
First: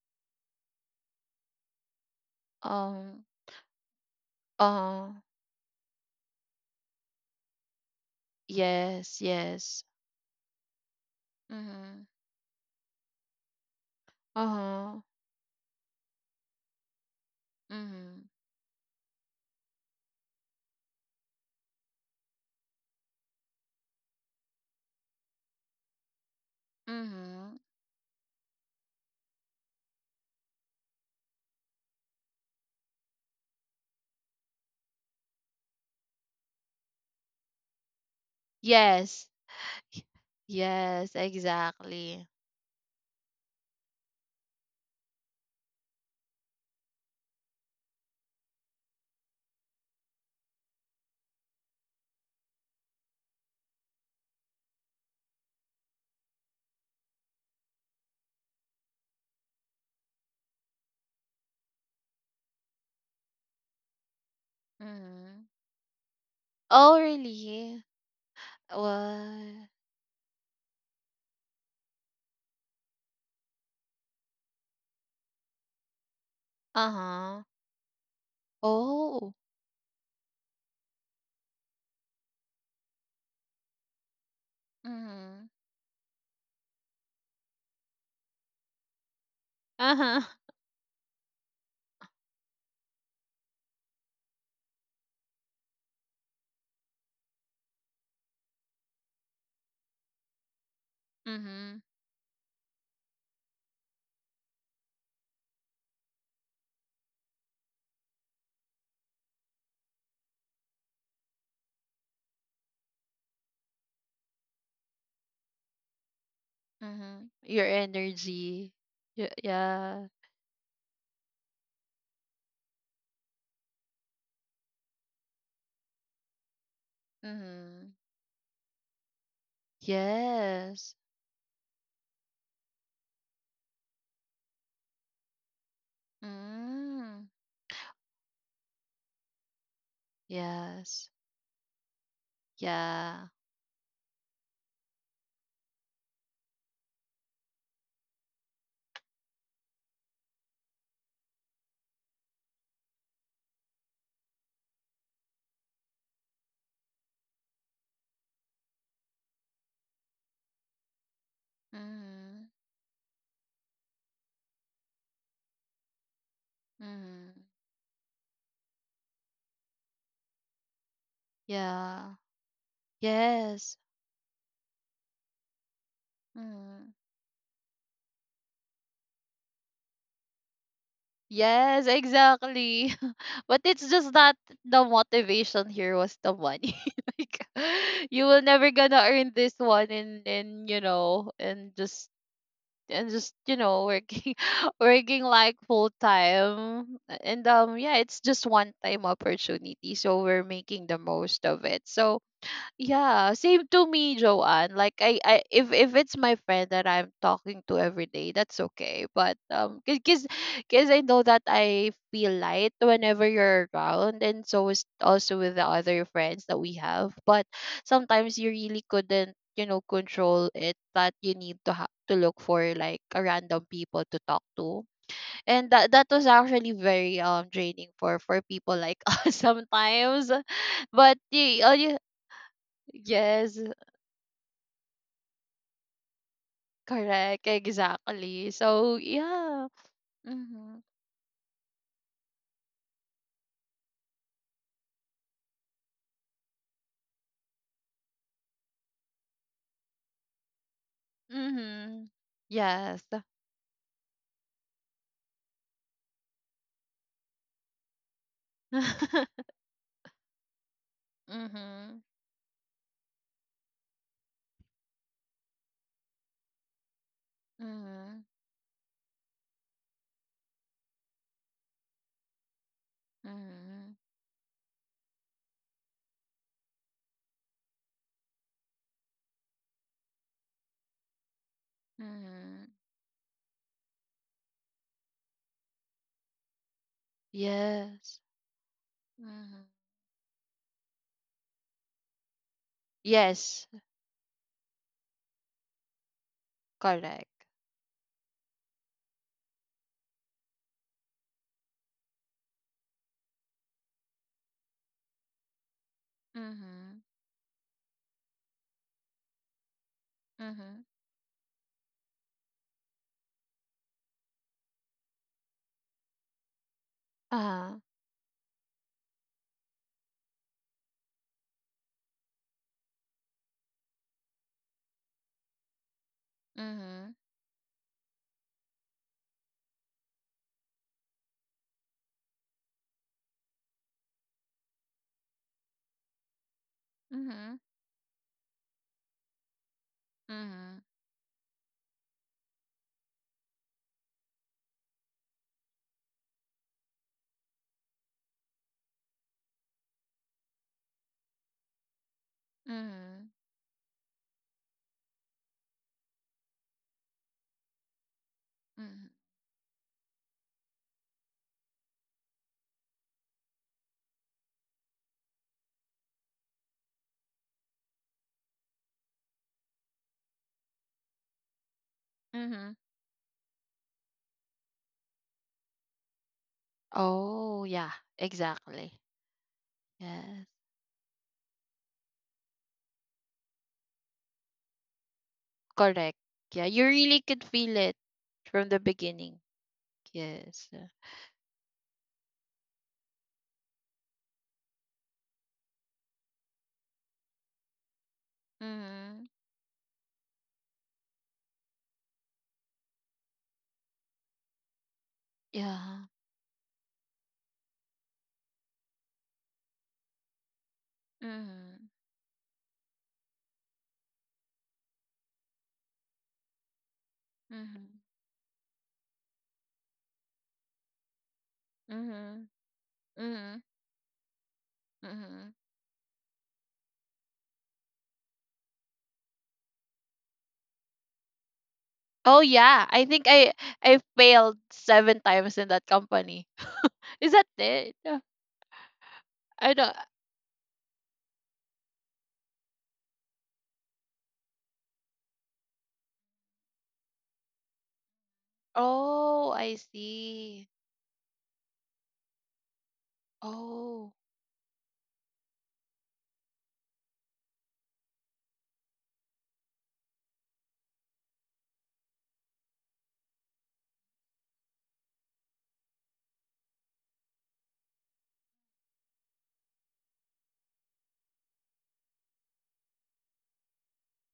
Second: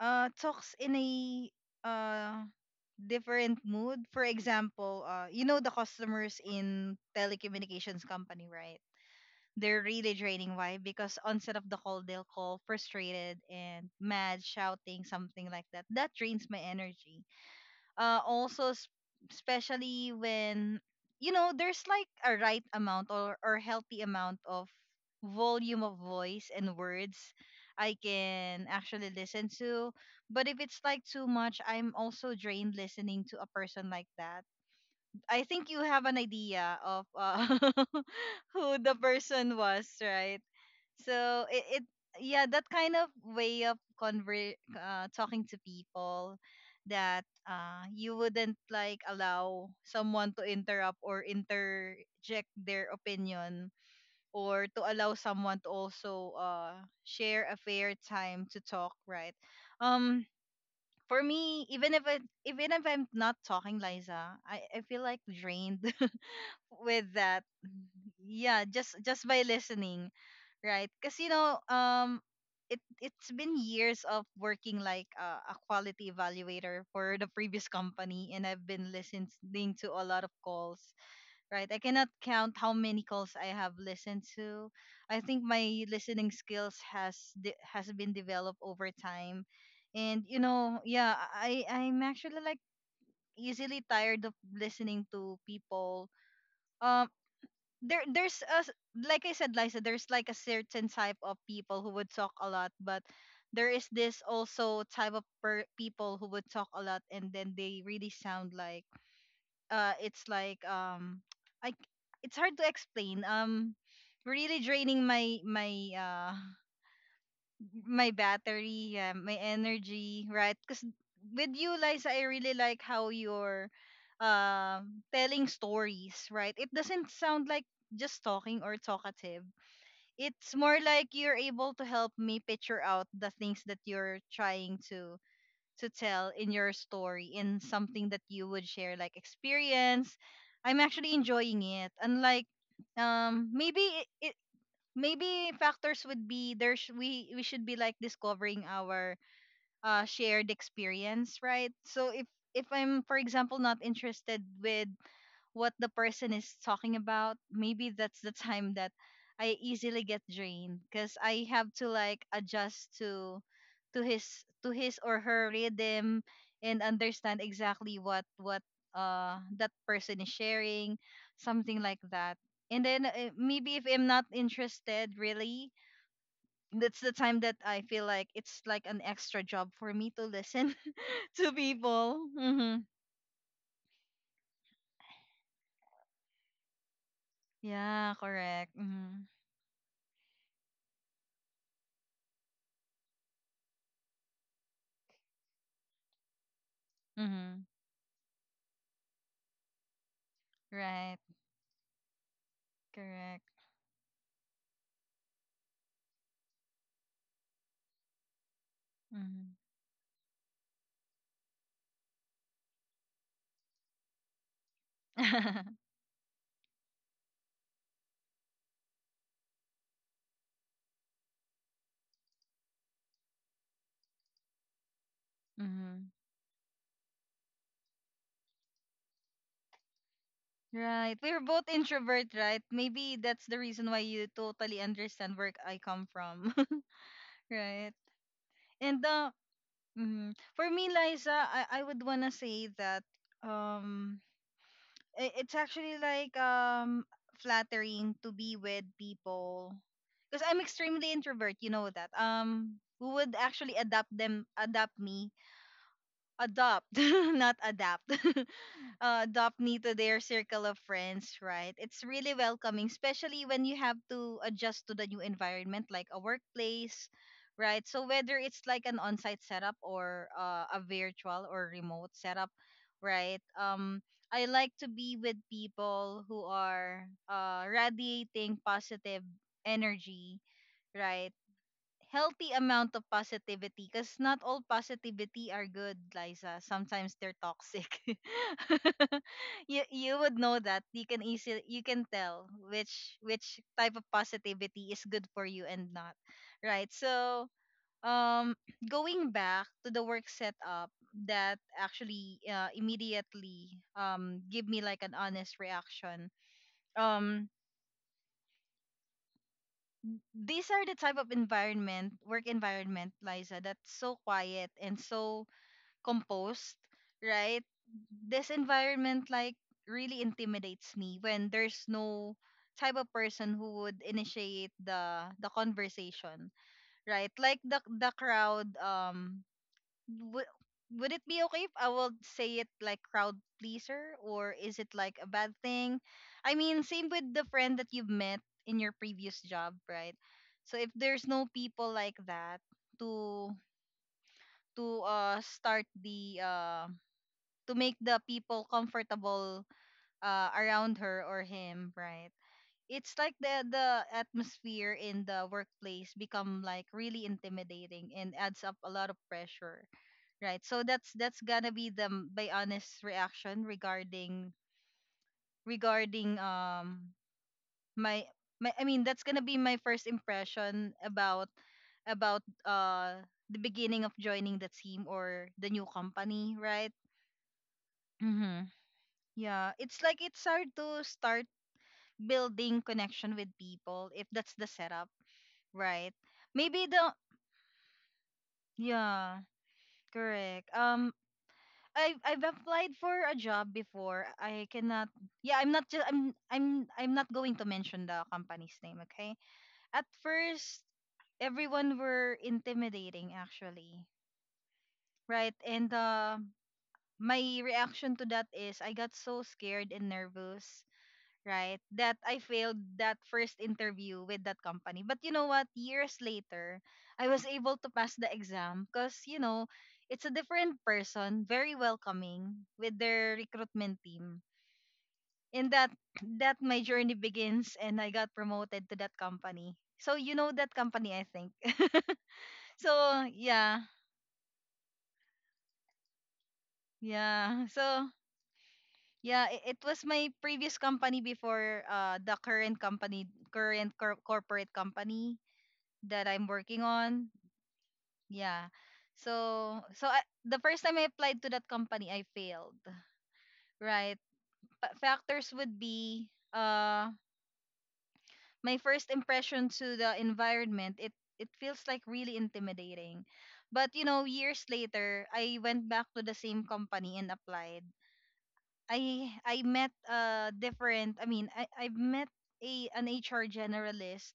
[SPEAKER 1] talks in a uh
[SPEAKER 2] um
[SPEAKER 1] different mood. For example,
[SPEAKER 2] uh
[SPEAKER 1] you know, the customers in telecommunications company, right?
[SPEAKER 2] yes,
[SPEAKER 1] They're
[SPEAKER 2] yes,
[SPEAKER 1] really draining. Why? Because onset of the call,
[SPEAKER 2] mm,
[SPEAKER 1] they'll call frustrated and mad,
[SPEAKER 2] uh-huh.
[SPEAKER 1] shouting, something like that. That drains my energy.
[SPEAKER 2] Mm-hmm.
[SPEAKER 1] Also, especially when you know there's like a right amount or healthy amount of volume of voice and words
[SPEAKER 2] Mm-hmm.
[SPEAKER 1] I can actually listen to. But if it's like too much, I'm also drained listening to a person like that. I think you have an idea of [LAUGHS] who the
[SPEAKER 2] Yes.
[SPEAKER 1] person was, right?
[SPEAKER 2] Yes,
[SPEAKER 1] So it
[SPEAKER 2] exactly.
[SPEAKER 1] yeah, that kind of way of conver talking to people, that you wouldn't like allow someone to interrupt or interject their opinion, or to allow someone to also share a fair time to talk, right. um for me, even if I'm not talking, Liza, I feel like
[SPEAKER 2] Mm-hmm.
[SPEAKER 1] drained [LAUGHS]
[SPEAKER 2] Oh,
[SPEAKER 1] with that,
[SPEAKER 2] really?
[SPEAKER 1] yeah, just by
[SPEAKER 2] What?
[SPEAKER 1] listening, right? Because you know, it's been years of working like a quality evaluator for the
[SPEAKER 2] Uh-huh.
[SPEAKER 1] previous company, and I've been
[SPEAKER 2] Oh.
[SPEAKER 1] listening to a lot of calls, right? I cannot count how many calls I have listened to. I think
[SPEAKER 2] Mm-hmm.
[SPEAKER 1] my listening skills has been developed over time,
[SPEAKER 2] Uh-huh.
[SPEAKER 1] and you know, yeah, I'm actually like easily tired of listening to people. Um, there's a like I said, Liza, there's like a certain type of
[SPEAKER 2] Mm-hmm.
[SPEAKER 1] people who would talk a lot, but there is this also type of people who would talk a lot, and then they really sound like it's like [TSK] I c- it's hard to explain. Really draining uh
[SPEAKER 2] Mm-hmm. Your
[SPEAKER 1] my
[SPEAKER 2] energy.
[SPEAKER 1] battery, yeah,
[SPEAKER 2] Y-
[SPEAKER 1] my
[SPEAKER 2] yeah.
[SPEAKER 1] energy, right? Because with you, Liza, I really like how you're telling stories, right? It doesn't sound like
[SPEAKER 2] Mm-hmm.
[SPEAKER 1] just talking or talkative. It's more
[SPEAKER 2] Yes.
[SPEAKER 1] like you're able to help me picture out the things that you're trying to tell in your
[SPEAKER 2] Mm-hmm.
[SPEAKER 1] story in something that you would share like experience. I'm
[SPEAKER 2] Yes.
[SPEAKER 1] actually enjoying it. Unlike,
[SPEAKER 2] Yeah.
[SPEAKER 1] maybe it, maybe factors would be there's we should be like discovering our shared experience, right? So if I'm, for example, not interested with what the person is talking about, maybe that's the time that I easily get drained because I have to like
[SPEAKER 2] Mm-hmm.
[SPEAKER 1] adjust to his to his or her rhythm and understand
[SPEAKER 2] Mm-hmm.
[SPEAKER 1] exactly what that person is sharing, something like
[SPEAKER 2] Yeah.
[SPEAKER 1] that. And then, maybe
[SPEAKER 2] Yes.
[SPEAKER 1] if I'm not interested really,
[SPEAKER 2] Mm-hmm.
[SPEAKER 1] that's the time that I feel like it's like an extra job for me to listen [LAUGHS] to
[SPEAKER 2] Yes,
[SPEAKER 1] people. Hmm.
[SPEAKER 2] exactly. [LAUGHS] But it's just that the motivation here was the money. [LAUGHS] Like, [LAUGHS]
[SPEAKER 1] Yeah,
[SPEAKER 2] you will
[SPEAKER 1] correct.
[SPEAKER 2] never gonna
[SPEAKER 1] Mm-hmm.
[SPEAKER 2] earn this one, and and just working [LAUGHS] working like full time, and
[SPEAKER 1] Mm-hmm.
[SPEAKER 2] yeah, it's just one time opportunity, so we're making the
[SPEAKER 1] Right.
[SPEAKER 2] most of it, so yeah,
[SPEAKER 1] Correct.
[SPEAKER 2] same to me, Joanne. Like, I if it's my friend that I'm talking to every day, that's okay. But because I know that I feel light whenever you're around, and so is also with the
[SPEAKER 1] Mm-hmm. [LAUGHS]
[SPEAKER 2] other friends that we have. But sometimes you really couldn't, control it. That you need to to look for like a random people to talk to, and that
[SPEAKER 1] Mm-hmm.
[SPEAKER 2] was actually very draining for people like [LAUGHS] us sometimes,
[SPEAKER 1] Right.
[SPEAKER 2] but
[SPEAKER 1] We're
[SPEAKER 2] you,
[SPEAKER 1] both
[SPEAKER 2] all you.
[SPEAKER 1] introvert, right? Maybe that's the
[SPEAKER 2] Yes,
[SPEAKER 1] reason why you totally understand where I come from.
[SPEAKER 2] correct,
[SPEAKER 1] [LAUGHS] Right.
[SPEAKER 2] exactly. So
[SPEAKER 1] And
[SPEAKER 2] yeah.
[SPEAKER 1] mhm, for
[SPEAKER 2] Mm-hmm.
[SPEAKER 1] me, Liza, I would wanna say that um it's actually like flattering to be with people because I'm extremely introvert. You know
[SPEAKER 2] Mm-hmm.
[SPEAKER 1] that.
[SPEAKER 2] Yes.
[SPEAKER 1] Who would actually adapt them, adapt me adopt, [LAUGHS] not adapt, [LAUGHS]
[SPEAKER 2] [LAUGHS]
[SPEAKER 1] adopt me to their circle of friends, right?
[SPEAKER 2] Mm-hmm.
[SPEAKER 1] It's really welcoming, especially when you have to adjust to the new environment, like a workplace, right? So
[SPEAKER 2] Mm-hmm.
[SPEAKER 1] whether it's like an on-site setup or a virtual or remote setup, right?
[SPEAKER 2] Mm-hmm.
[SPEAKER 1] I like to be with people who are radiating positive energy, right? Healthy
[SPEAKER 2] Mm-hmm.
[SPEAKER 1] amount of positivity, because not all positivity are good, Liza. Sometimes they're toxic.
[SPEAKER 2] Yes.
[SPEAKER 1] [LAUGHS]
[SPEAKER 2] Mm-hmm.
[SPEAKER 1] You would know that. You can tell which
[SPEAKER 2] Yes,
[SPEAKER 1] type of positivity is good for you and not. Right.
[SPEAKER 2] correct.
[SPEAKER 1] So um [CLEARS THROAT] going back to the work setup that actually immediately give me like an honest reaction.
[SPEAKER 2] Mm-hmm.
[SPEAKER 1] Um these
[SPEAKER 2] Mm-hmm.
[SPEAKER 1] are the type of environment, work environment, Liza, that's so quiet and so composed, right?
[SPEAKER 2] Uh-huh.
[SPEAKER 1] This environment like really intimidates me when there's no type of person who would initiate the conversation,
[SPEAKER 2] Mm-hmm.
[SPEAKER 1] right? Like the crowd, would would it be okay if I will say it like crowd pleaser, or is it like a bad thing? I mean, same with the
[SPEAKER 2] Mm-hmm.
[SPEAKER 1] friend that you've met in your previous job, right? So
[SPEAKER 2] Mm-hmm.
[SPEAKER 1] if there's no people like that to to uh start the uh to make the people comfortable around her or him, right? It's
[SPEAKER 2] Mm-hmm.
[SPEAKER 1] like the atmosphere in the workplace become like really intimidating and adds up a
[SPEAKER 2] Mm-hmm.
[SPEAKER 1] lot of pressure. Right. So that's gonna be my honest reaction regarding regarding um my my I mean, that's gonna be my first impression about about
[SPEAKER 2] Mm-hmm.
[SPEAKER 1] uh the beginning of joining the team or the new company, right?
[SPEAKER 2] Oh, yeah,
[SPEAKER 1] Mm-hmm.
[SPEAKER 2] exactly.
[SPEAKER 1] Yeah, it's like
[SPEAKER 2] Yes,
[SPEAKER 1] it's hard to start building connection with people if that's the setup, right?
[SPEAKER 2] correct. Yeah, you
[SPEAKER 1] Maybe the
[SPEAKER 2] really could feel it from the beginning.
[SPEAKER 1] Yeah,
[SPEAKER 2] Yes.
[SPEAKER 1] correct. I've applied for a job before. I cannot. Yeah, I'm not just. I'm not going to mention the company's name.
[SPEAKER 2] Mhm.
[SPEAKER 1] Okay. At first, everyone were intimidating actually, right? And
[SPEAKER 2] Yeah.
[SPEAKER 1] my reaction to that is I got so scared and nervous, right?
[SPEAKER 2] Mhm.
[SPEAKER 1] That I failed that first interview with that company. But you know what? Years later, I was able to
[SPEAKER 2] Mhm.
[SPEAKER 1] pass the exam because, you know, it's a different person, very
[SPEAKER 2] Mhm.
[SPEAKER 1] welcoming with their
[SPEAKER 2] Mhm.
[SPEAKER 1] recruitment team.
[SPEAKER 2] Mhm.
[SPEAKER 1] And that my journey begins and I got promoted to that company. So you know that company, I think.
[SPEAKER 2] Oh
[SPEAKER 1] [LAUGHS]
[SPEAKER 2] yeah, I
[SPEAKER 1] So,
[SPEAKER 2] think I
[SPEAKER 1] yeah,
[SPEAKER 2] I failed seven times in that company. [LAUGHS] Is that
[SPEAKER 1] yeah.
[SPEAKER 2] it?
[SPEAKER 1] So
[SPEAKER 2] Yeah.
[SPEAKER 1] yeah,
[SPEAKER 2] I
[SPEAKER 1] it
[SPEAKER 2] don't.
[SPEAKER 1] was my previous company before the current company, current corporate company that I'm working on. Yeah.
[SPEAKER 2] Oh, I
[SPEAKER 1] The
[SPEAKER 2] see.
[SPEAKER 1] first time I applied to that company, I failed.
[SPEAKER 2] Oh,
[SPEAKER 1] Right. But factors would be my first impression to the environment. It feels like really intimidating. But you know, years later, I went back to the same company and applied. I met different. I met a an HR generalist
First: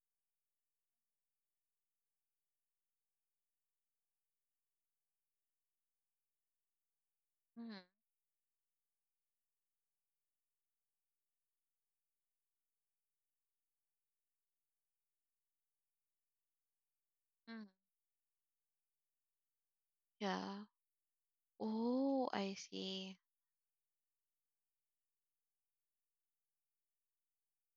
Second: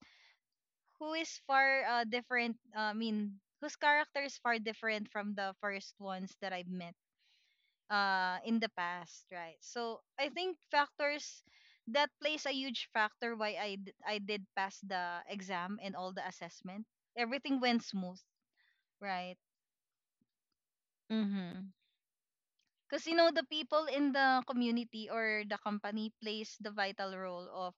[SPEAKER 1] who is far different. Whose character is far different from the first ones that I've met
[SPEAKER 2] mhm.
[SPEAKER 1] in the past, right? So I think factors that plays a huge factor why I did pass the exam and all the assessment. Everything
[SPEAKER 2] Mhm.
[SPEAKER 1] went smooth, right?
[SPEAKER 2] Yeah.
[SPEAKER 1] Mm-hmm.
[SPEAKER 2] Oh, I
[SPEAKER 1] Because you
[SPEAKER 2] see.
[SPEAKER 1] know, the people in the community or the company plays the vital role of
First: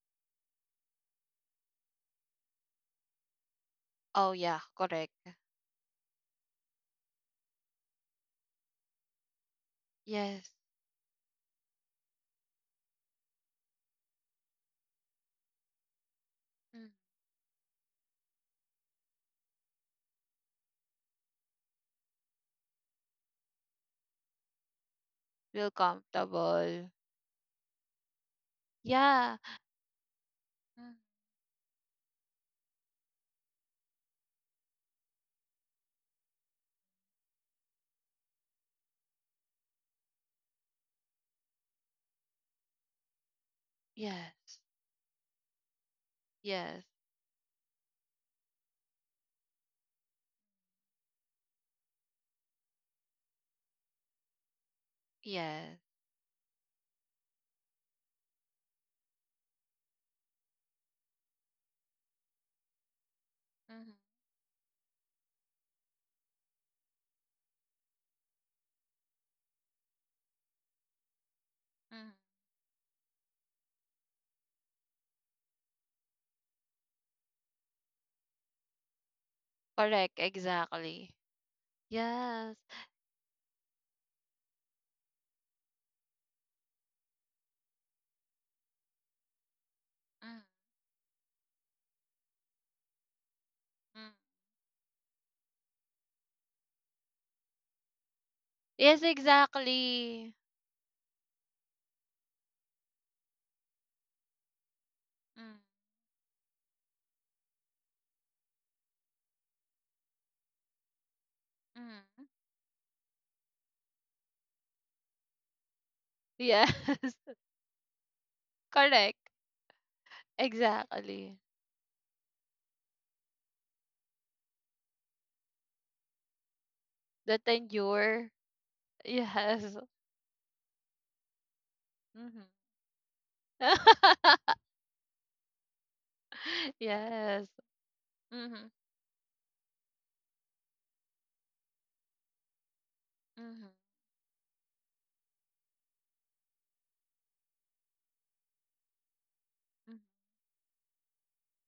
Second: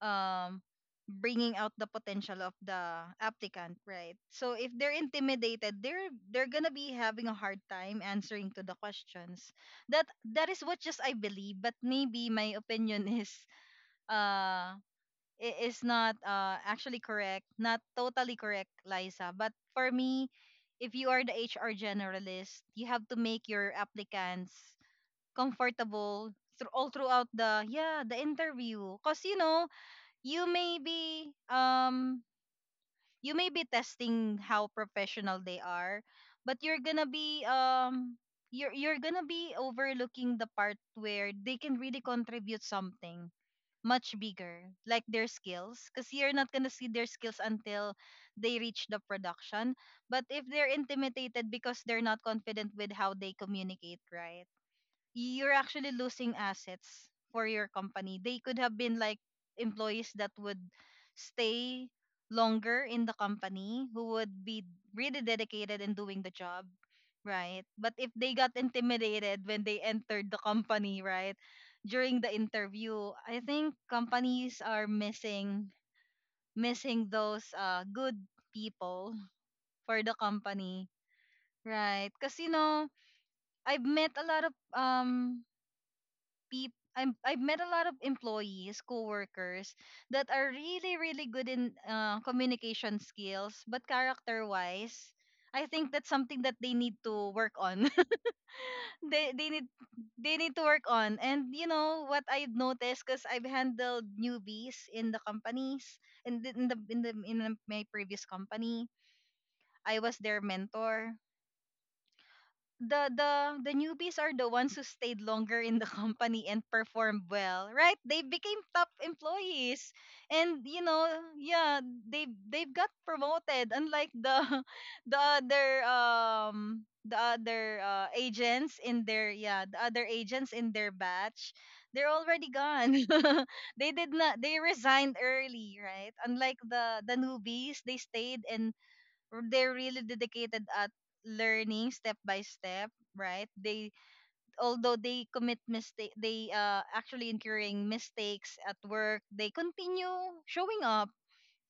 [SPEAKER 1] um bringing out the potential of the applicant, right?
[SPEAKER 2] Oh
[SPEAKER 1] So
[SPEAKER 2] yeah,
[SPEAKER 1] if they're
[SPEAKER 2] correct.
[SPEAKER 1] intimidated, they're gonna be having a hard time answering to the questions. That
[SPEAKER 2] Yes,
[SPEAKER 1] that is what just I believe, but maybe my opinion [LAUGHS] is uh is not
[SPEAKER 2] mhm,
[SPEAKER 1] actually correct, not totally correct, Liza, but for me, if you are the HR generalist, you have to make your applicants
[SPEAKER 2] feel
[SPEAKER 1] comfortable through all
[SPEAKER 2] comfortable.
[SPEAKER 1] throughout the yeah the interview, because
[SPEAKER 2] Yeah.
[SPEAKER 1] you know, you may
[SPEAKER 2] Mhm.
[SPEAKER 1] be um you may be testing how professional they are, but you're gonna be you're gonna be overlooking the part where they can really contribute something much
[SPEAKER 2] Yes.
[SPEAKER 1] bigger, like their skills, because you're not gonna
[SPEAKER 2] Yes.
[SPEAKER 1] see their skills until they reach the production. But if they're intimidated because they're not confident with how they communicate, right, you're
[SPEAKER 2] Yes.
[SPEAKER 1] actually losing assets for your company. They could have been like employees that would stay longer in the company,
[SPEAKER 2] Mhm.
[SPEAKER 1] who would be really dedicated in doing the job, right? But if they got intimidated when they entered the company, right?
[SPEAKER 2] Mhm.
[SPEAKER 1] During the interview, I think companies are missing, missing those good people for the
[SPEAKER 2] Correct.
[SPEAKER 1] company,
[SPEAKER 2] Exactly.
[SPEAKER 1] right? Cuz you
[SPEAKER 2] Yes.
[SPEAKER 1] know, I've met a lot of I've met a lot of employees, coworkers that
[SPEAKER 2] Mm,
[SPEAKER 1] are really, really good in communication skills, but
[SPEAKER 2] mm,
[SPEAKER 1] character-wise, I think that's something that they need to work on.
[SPEAKER 2] yes,
[SPEAKER 1] [LAUGHS] they they need
[SPEAKER 2] exactly.
[SPEAKER 1] they need to work on. And you know what I've noticed, because I've handled newbies in the
[SPEAKER 2] Mm,
[SPEAKER 1] companies, in the my previous company, I was their mentor.
[SPEAKER 2] mm.
[SPEAKER 1] The the newbies are the ones who stayed longer in the [LAUGHS] company and
[SPEAKER 2] Yes.
[SPEAKER 1] performed
[SPEAKER 2] [LAUGHS]
[SPEAKER 1] well, right? They became top
[SPEAKER 2] Correct.
[SPEAKER 1] employees, and you know,
[SPEAKER 2] Exactly.
[SPEAKER 1] yeah, they they've got promoted. Unlike the [LAUGHS] the
[SPEAKER 2] The
[SPEAKER 1] other
[SPEAKER 2] tenure.
[SPEAKER 1] agents in their yeah
[SPEAKER 2] Yes.
[SPEAKER 1] the other agents in their batch, they're
[SPEAKER 2] Mhm,
[SPEAKER 1] already gone. [LAUGHS] they did not they
[SPEAKER 2] [LAUGHS]
[SPEAKER 1] resigned early, right? Unlike the
[SPEAKER 2] yes.
[SPEAKER 1] newbies, they stayed
[SPEAKER 2] Mhm,
[SPEAKER 1] and they're really dedicated at learning step by step, right?
[SPEAKER 2] mhm,
[SPEAKER 1] They although they commit mistake, they actually incurring mistakes at work, they
[SPEAKER 2] mhm,
[SPEAKER 1] continue showing up.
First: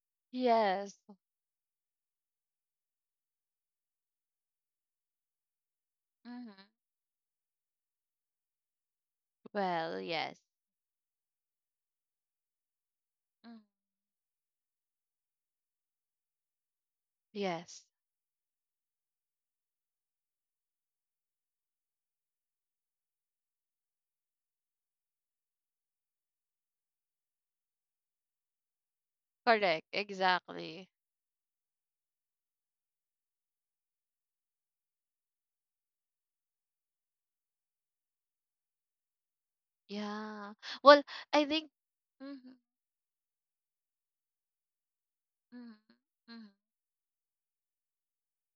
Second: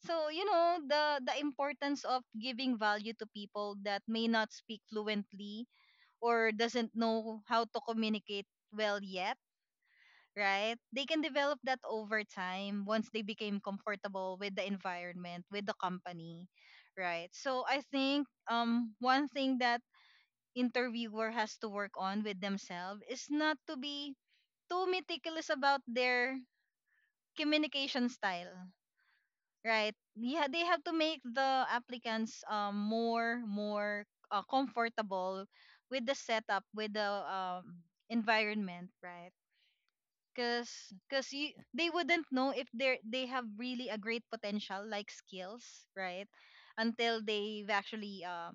[SPEAKER 1] So you know
[SPEAKER 2] yes.
[SPEAKER 1] the importance of giving value to people that may not speak fluently or
[SPEAKER 2] Mhm,
[SPEAKER 1] doesn't know how to communicate well yet,
[SPEAKER 2] well, yes.
[SPEAKER 1] right? They can develop that over time once they became
[SPEAKER 2] Mhm,
[SPEAKER 1] comfortable with the environment, with the company, right? So I
[SPEAKER 2] yes.
[SPEAKER 1] think one thing that interviewer has to work on with themselves is not to be too meticulous about their communication style,
[SPEAKER 2] Correct.
[SPEAKER 1] right? Yeah, they have
[SPEAKER 2] Exactly.
[SPEAKER 1] to make the applicants more more comfortable with the setup, with the environment, right?
[SPEAKER 2] Yeah.
[SPEAKER 1] because
[SPEAKER 2] Well,
[SPEAKER 1] because
[SPEAKER 2] I
[SPEAKER 1] you
[SPEAKER 2] think
[SPEAKER 1] they wouldn't
[SPEAKER 2] mhm,
[SPEAKER 1] know if they are they have really a great potential like
[SPEAKER 2] mhm,
[SPEAKER 1] skills, right,
[SPEAKER 2] mhm.
[SPEAKER 1] until they've actually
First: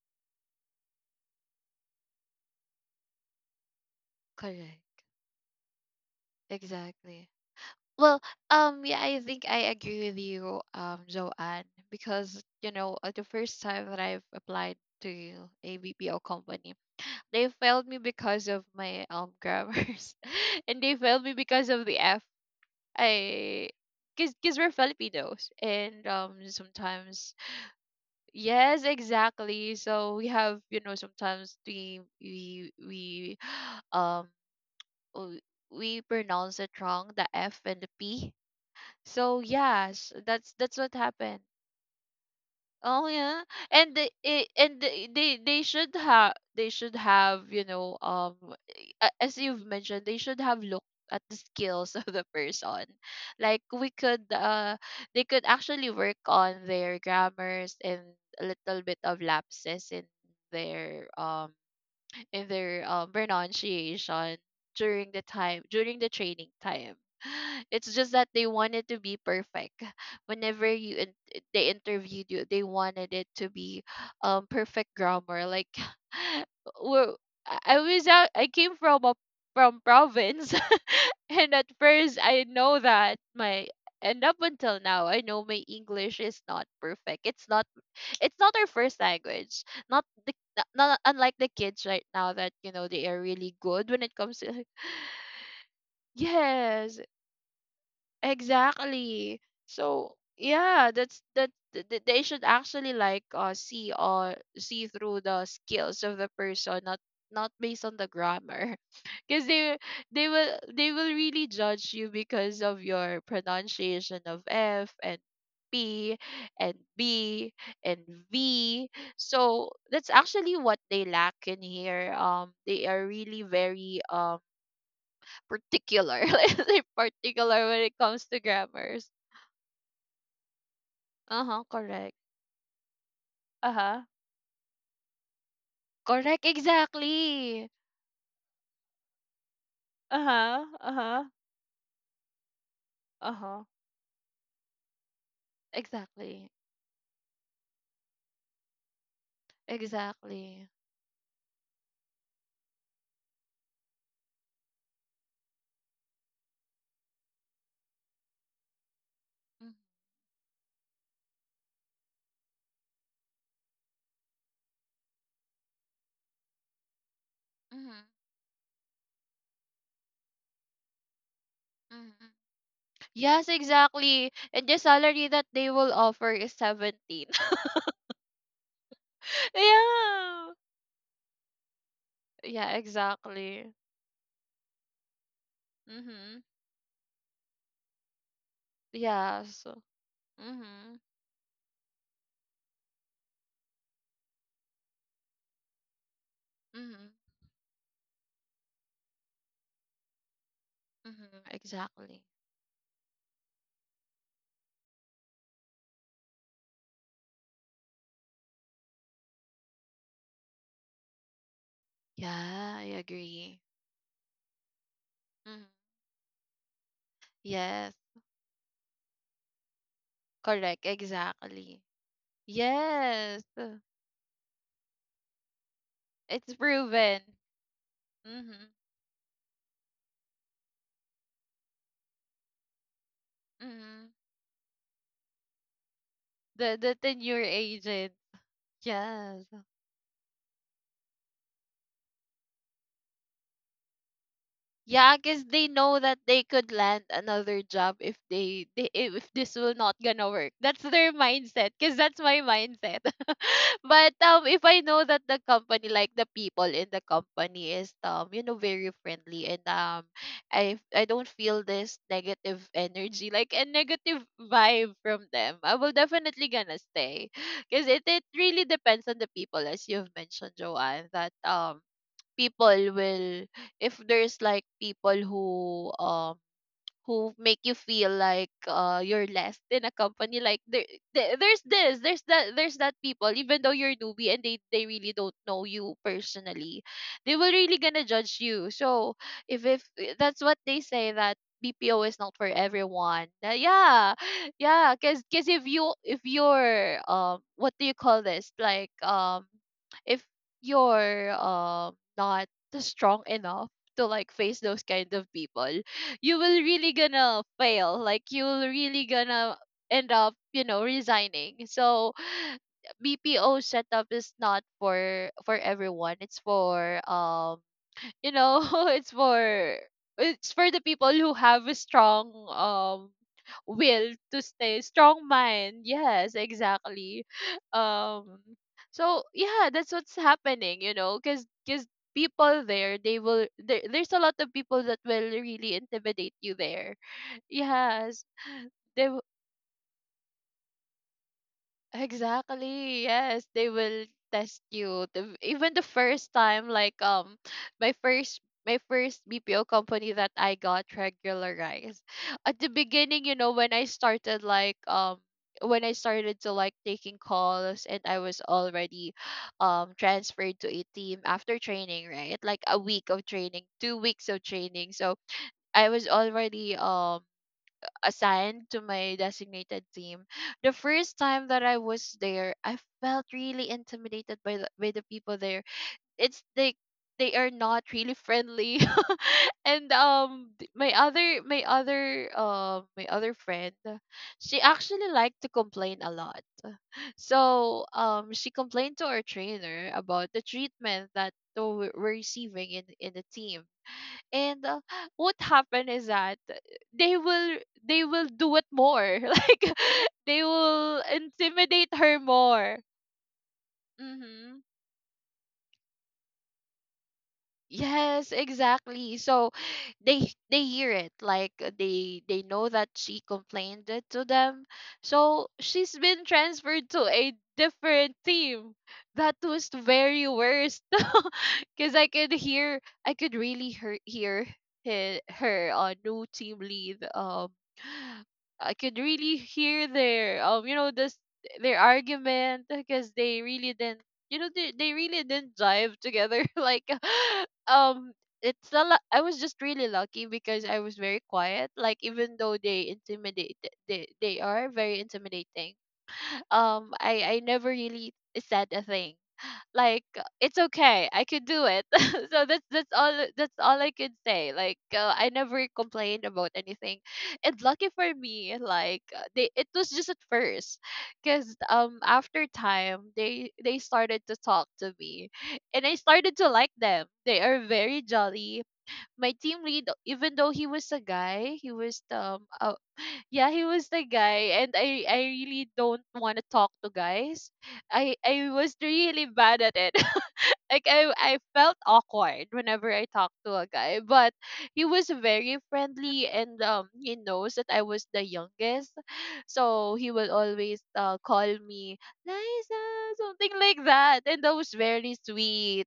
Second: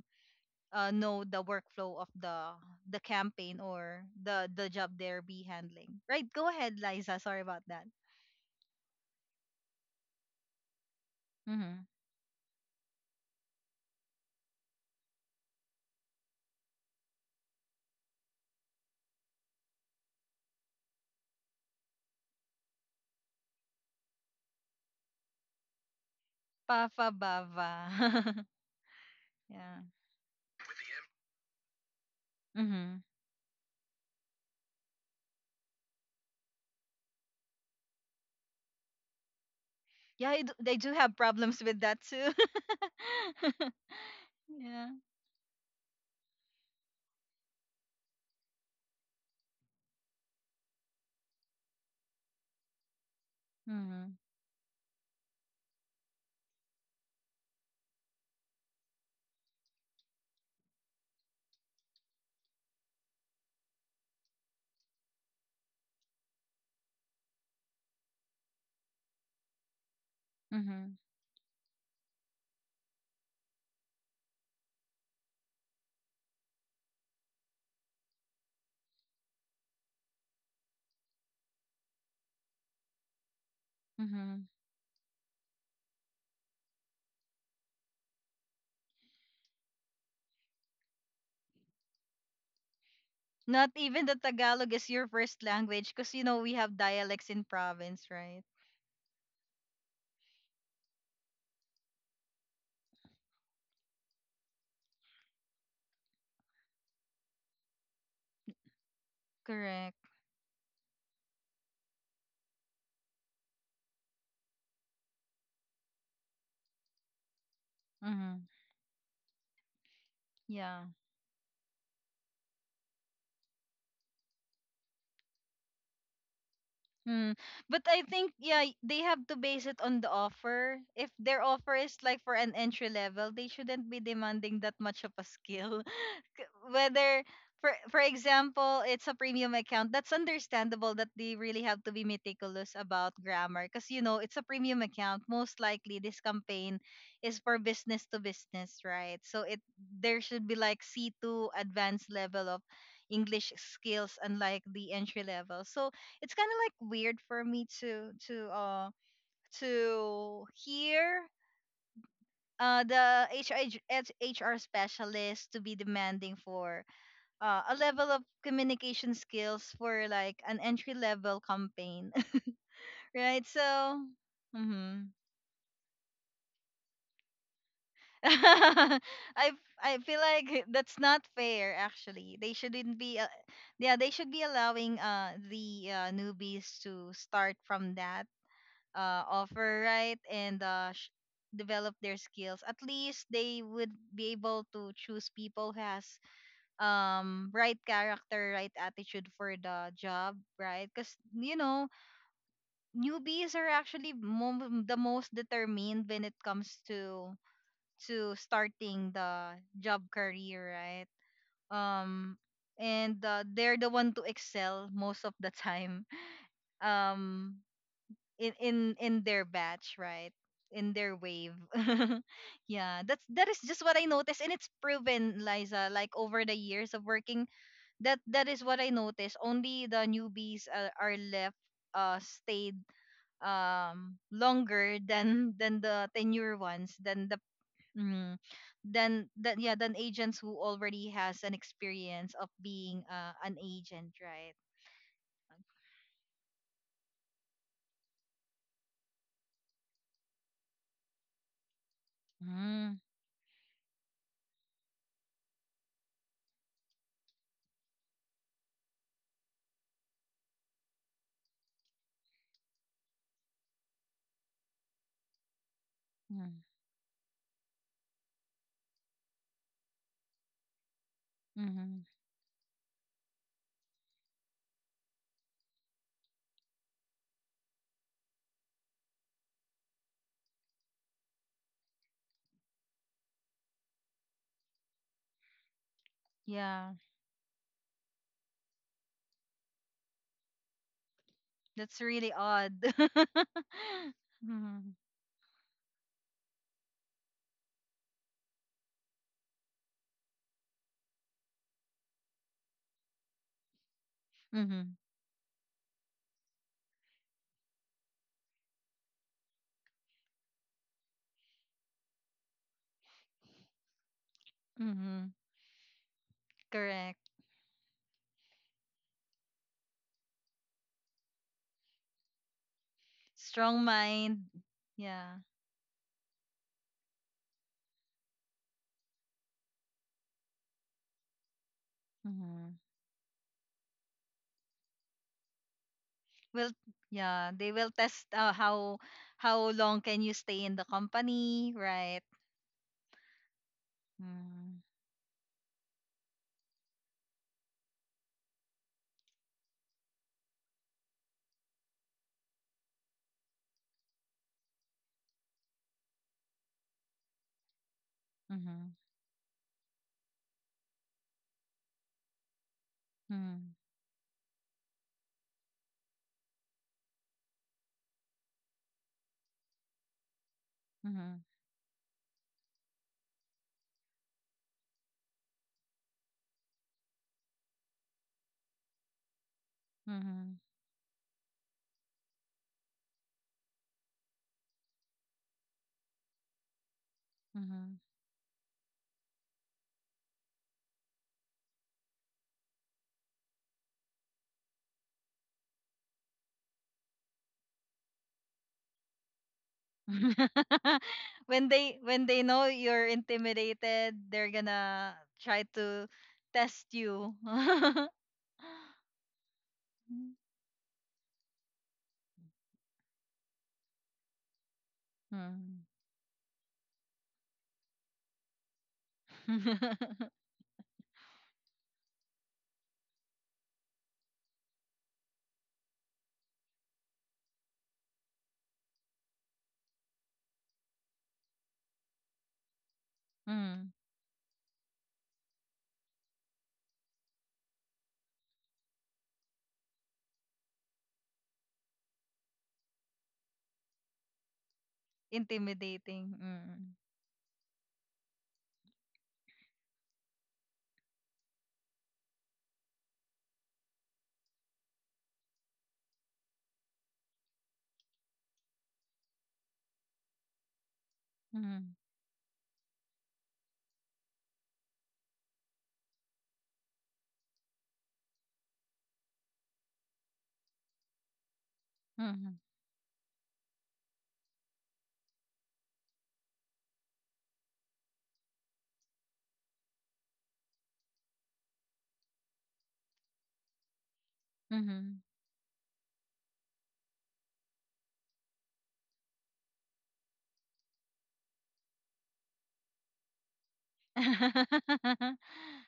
[SPEAKER 1] know the workflow of the campaign or the
[SPEAKER 2] Correct.
[SPEAKER 1] job they're be handling, right? Go ahead, Liza,
[SPEAKER 2] Exactly.
[SPEAKER 1] sorry about that.
[SPEAKER 2] Well, yeah, I think I agree with you, Joanne,
[SPEAKER 1] Mm-hmm.
[SPEAKER 2] because the first time that I've applied to a BPO company, they failed me because of my grammars, [LAUGHS] and they failed me because of the F. I, cause we're Filipinos, and sometimes,
[SPEAKER 1] Pafabava.
[SPEAKER 2] yes,
[SPEAKER 1] [LAUGHS]
[SPEAKER 2] exactly.
[SPEAKER 1] Yeah.
[SPEAKER 2] So we have sometimes we we
[SPEAKER 1] Mm-hmm.
[SPEAKER 2] we [SIGHS] um. w- we pronounce it wrong, the F and the P, so yes,
[SPEAKER 1] Yeah,
[SPEAKER 2] that's that's
[SPEAKER 1] they
[SPEAKER 2] what
[SPEAKER 1] do have
[SPEAKER 2] happened.
[SPEAKER 1] problems with that too.
[SPEAKER 2] Oh yeah,
[SPEAKER 1] [LAUGHS]
[SPEAKER 2] and
[SPEAKER 1] Yeah.
[SPEAKER 2] they should have, as you've mentioned, they should have looked at the skills [LAUGHS] of the person. Like, we
[SPEAKER 1] Mm-hmm.
[SPEAKER 2] could they could actually work on their grammars, and a little bit of lapses in their um their pronunciation during the time, during the training time. [GASPS] [SIGHS] It's just that they wanted to be perfect. [LAUGHS] Whenever
[SPEAKER 1] Mm-hmm.
[SPEAKER 2] they interviewed you, they wanted it to be perfect grammar. Like, [LAUGHS] well, I was out, I came from a, from province, [LAUGHS] and at first I know that my and up
[SPEAKER 1] Mm-hmm.
[SPEAKER 2] until now I know my English is not perfect. It's not our first language. Not the, not, not unlike the kids right now that you know they are really
[SPEAKER 1] Not
[SPEAKER 2] good when
[SPEAKER 1] even
[SPEAKER 2] it
[SPEAKER 1] the
[SPEAKER 2] comes to
[SPEAKER 1] Tagalog
[SPEAKER 2] [LAUGHS]
[SPEAKER 1] is your first language, because you know we have
[SPEAKER 2] yes.
[SPEAKER 1] dialects in province, right?
[SPEAKER 2] Exactly. So yeah, that's that th- th- they should actually like see or see through the skills of the person, not based on the grammar. [LAUGHS] Because they
[SPEAKER 1] Correct.
[SPEAKER 2] they will really judge you because of your pronunciation of F and P and B and
[SPEAKER 1] Mm-hmm.
[SPEAKER 2] V. So that's actually what
[SPEAKER 1] Yeah.
[SPEAKER 2] they lack in here. They are really very particular. [LAUGHS] Let's say
[SPEAKER 1] Hmm.
[SPEAKER 2] particular when
[SPEAKER 1] But
[SPEAKER 2] it
[SPEAKER 1] I
[SPEAKER 2] comes
[SPEAKER 1] think
[SPEAKER 2] to
[SPEAKER 1] yeah, they
[SPEAKER 2] grammars.
[SPEAKER 1] have to base it on the offer. If their
[SPEAKER 2] Uh huh.
[SPEAKER 1] offer is
[SPEAKER 2] Correct.
[SPEAKER 1] like for an entry level, they
[SPEAKER 2] Uh
[SPEAKER 1] shouldn't be
[SPEAKER 2] huh.
[SPEAKER 1] demanding that much of a skill. [LAUGHS]
[SPEAKER 2] Correct.
[SPEAKER 1] Whether
[SPEAKER 2] Exactly.
[SPEAKER 1] for example, it's a premium account, that's
[SPEAKER 2] Uh huh. Uh
[SPEAKER 1] understandable that
[SPEAKER 2] huh.
[SPEAKER 1] they really have to be meticulous about
[SPEAKER 2] Uh huh.
[SPEAKER 1] grammar, because you know, it's a premium account. Most likely this
[SPEAKER 2] Exactly.
[SPEAKER 1] campaign is for business to business, right? So it there should be
[SPEAKER 2] Exactly.
[SPEAKER 1] like C2 advanced level of English skills, unlike the entry level. So it's kind of like weird for me to
[SPEAKER 2] Mhm.
[SPEAKER 1] to hear the HR specialist to be demanding for a
[SPEAKER 2] Mhm.
[SPEAKER 1] level of communication skills for like an entry level campaign,
[SPEAKER 2] Mhm.
[SPEAKER 1] [LAUGHS]
[SPEAKER 2] Yes,
[SPEAKER 1] right?
[SPEAKER 2] mm-hmm,
[SPEAKER 1] So.
[SPEAKER 2] exactly. And the
[SPEAKER 1] Mm-hmm.
[SPEAKER 2] salary that they will offer is 17. [LAUGHS]
[SPEAKER 1] [LAUGHS] I I feel
[SPEAKER 2] Yeah.
[SPEAKER 1] like that's not fair. Actually, they
[SPEAKER 2] Yeah,
[SPEAKER 1] shouldn't be.
[SPEAKER 2] exactly.
[SPEAKER 1] Yeah, they should be allowing the
[SPEAKER 2] Mhm.
[SPEAKER 1] newbies to start from that
[SPEAKER 2] Yes.
[SPEAKER 1] offer, right? And
[SPEAKER 2] Mhm.
[SPEAKER 1] develop their skills. At least they would be able to choose people who has
[SPEAKER 2] Mhm.
[SPEAKER 1] right character, right attitude for the job, right? Because
[SPEAKER 2] Mhm.
[SPEAKER 1] you know,
[SPEAKER 2] Exactly.
[SPEAKER 1] newbies are actually the most determined when it comes to starting the job career, right? um
[SPEAKER 2] Yeah, I
[SPEAKER 1] and
[SPEAKER 2] agree.
[SPEAKER 1] they're the one to excel most of the
[SPEAKER 2] Mhm.
[SPEAKER 1] time. [LAUGHS] um
[SPEAKER 2] Yes.
[SPEAKER 1] in their batch, right?
[SPEAKER 2] Correct,
[SPEAKER 1] In their wave.
[SPEAKER 2] exactly.
[SPEAKER 1] [LAUGHS] Yeah, that's
[SPEAKER 2] Yes,
[SPEAKER 1] that is just what I noticed, and it's proven, Liza, like over
[SPEAKER 2] it's
[SPEAKER 1] the years of
[SPEAKER 2] proven.
[SPEAKER 1] working, that that is
[SPEAKER 2] Mm-hmm.
[SPEAKER 1] what I noticed. Only the newbies are left stayed
[SPEAKER 2] Mm-hmm.
[SPEAKER 1] longer than [LAUGHS] than the tenure
[SPEAKER 2] The
[SPEAKER 1] ones, than the
[SPEAKER 2] tenure agent.
[SPEAKER 1] mm, than
[SPEAKER 2] Yes.
[SPEAKER 1] than yeah than agents who already has an experience of being an agent, right?
[SPEAKER 2] Yeah, because they know that they could land another job if they, they if this will not gonna work. That's their mindset. Because that's my
[SPEAKER 1] Mm-hmm.
[SPEAKER 2] mindset. [LAUGHS] But if I know that the company, like the people in the company, is very friendly, and I don't feel this negative energy, like a negative vibe from them, I will definitely gonna stay. Because it really depends on the people, as you've mentioned, Joanne. That
[SPEAKER 1] Mm-hmm.
[SPEAKER 2] people will, if there's like people um who make you feel like you're less in a company, like there, there's that people, even though you're newbie and they really don't know you personally,
[SPEAKER 1] Yeah.
[SPEAKER 2] they will really gonna judge you. So if eh, that's what they say, that
[SPEAKER 1] That's
[SPEAKER 2] BPO is
[SPEAKER 1] really
[SPEAKER 2] not for
[SPEAKER 1] odd.
[SPEAKER 2] everyone.
[SPEAKER 1] [LAUGHS]
[SPEAKER 2] Yeah, [LAUGHS]
[SPEAKER 1] Mm-hmm.
[SPEAKER 2] yeah. Cause if you're what do you call this, like if you're not strong enough to like face those
[SPEAKER 1] Mm-hmm.
[SPEAKER 2] kind of people, you will really gonna fail. Like you will really gonna end up, you know, resigning. So BPO setup is not
[SPEAKER 1] Mm-hmm.
[SPEAKER 2] for everyone. It's for,
[SPEAKER 1] Correct.
[SPEAKER 2] you know [LAUGHS] it's for it's for the people who have a strong
[SPEAKER 1] Strong
[SPEAKER 2] will to
[SPEAKER 1] mind.
[SPEAKER 2] stay. Strong
[SPEAKER 1] Yeah.
[SPEAKER 2] mind. Yes, exactly. [LAUGHS] um so yeah, that's what's happening. You know, because people
[SPEAKER 1] Mm-hmm.
[SPEAKER 2] there, they will, there, there's a lot of people that will really intimidate you
[SPEAKER 1] Will
[SPEAKER 2] there.
[SPEAKER 1] yeah, they will
[SPEAKER 2] Yes.
[SPEAKER 1] test
[SPEAKER 2] they
[SPEAKER 1] how long can you stay in the company, right?
[SPEAKER 2] Exactly. Yes, they will test
[SPEAKER 1] Mm-hmm.
[SPEAKER 2] you. Even the first time, like my first, BPO company that I got regularized. At the beginning, you know, when I started like when I started to like taking calls, and I was
[SPEAKER 1] Mm-hmm.
[SPEAKER 2] already transferred to a team after training, right? Like a week of training, 2 weeks of training. So I was already assigned to my designated team, the first
[SPEAKER 1] Mm-hmm.
[SPEAKER 2] time that I was there, I felt really intimidated by the people there. It's like they are not really friendly. [LAUGHS] And um,
[SPEAKER 1] Mm-hmm.
[SPEAKER 2] th- my other friend, she actually liked to complain a lot. So
[SPEAKER 1] Mm-hmm.
[SPEAKER 2] um, she complained to our trainer about the treatment that we were receiving in the team, and what happened is that they will they will do it more [LAUGHS] like they will
[SPEAKER 1] [LAUGHS] When
[SPEAKER 2] intimidate
[SPEAKER 1] they
[SPEAKER 2] her
[SPEAKER 1] when they know
[SPEAKER 2] more.
[SPEAKER 1] you're intimidated, they're
[SPEAKER 2] Mm-hmm.
[SPEAKER 1] gonna try to test you. [LAUGHS]
[SPEAKER 2] Yes, exactly. So they hear it like they know that she complained it to them, so
[SPEAKER 1] Mm.
[SPEAKER 2] she's been transferred to a different team. That was the
[SPEAKER 1] [LAUGHS]
[SPEAKER 2] very worst. [LAUGHS] Because I could hear, I could really hear, hear her new team lead. Um, I could really hear their you know this their argument, because they really
[SPEAKER 1] Mm.
[SPEAKER 2] didn't, they really didn't jive together. [LAUGHS] Like, [GASPS] [LAUGHS] um, it's a lot. I was just really lucky because I was very quiet. Like, even though they are very intimidating,
[SPEAKER 1] Intimidating,
[SPEAKER 2] um,
[SPEAKER 1] mm.
[SPEAKER 2] I never really said a thing. Like, it's okay, I could do it. [LAUGHS] So that's, that's all I could say. Like, I never complained about anything, and lucky for me, like, they it was just at first, because
[SPEAKER 1] Mhm,
[SPEAKER 2] after time, they started to talk to me, and I started to like them. They are very jolly. My team lead, even though he was a guy, he was
[SPEAKER 1] mhm,
[SPEAKER 2] yeah he was the guy, and I really don't want to talk to guys. I was really bad at it. [LAUGHS] like I felt awkward whenever I talked to a guy, but he was
[SPEAKER 1] mhm.
[SPEAKER 2] very friendly and he knows that I was the youngest, so he will always call me Liza, something like that, and that was very
[SPEAKER 1] [LAUGHS]
[SPEAKER 2] sweet,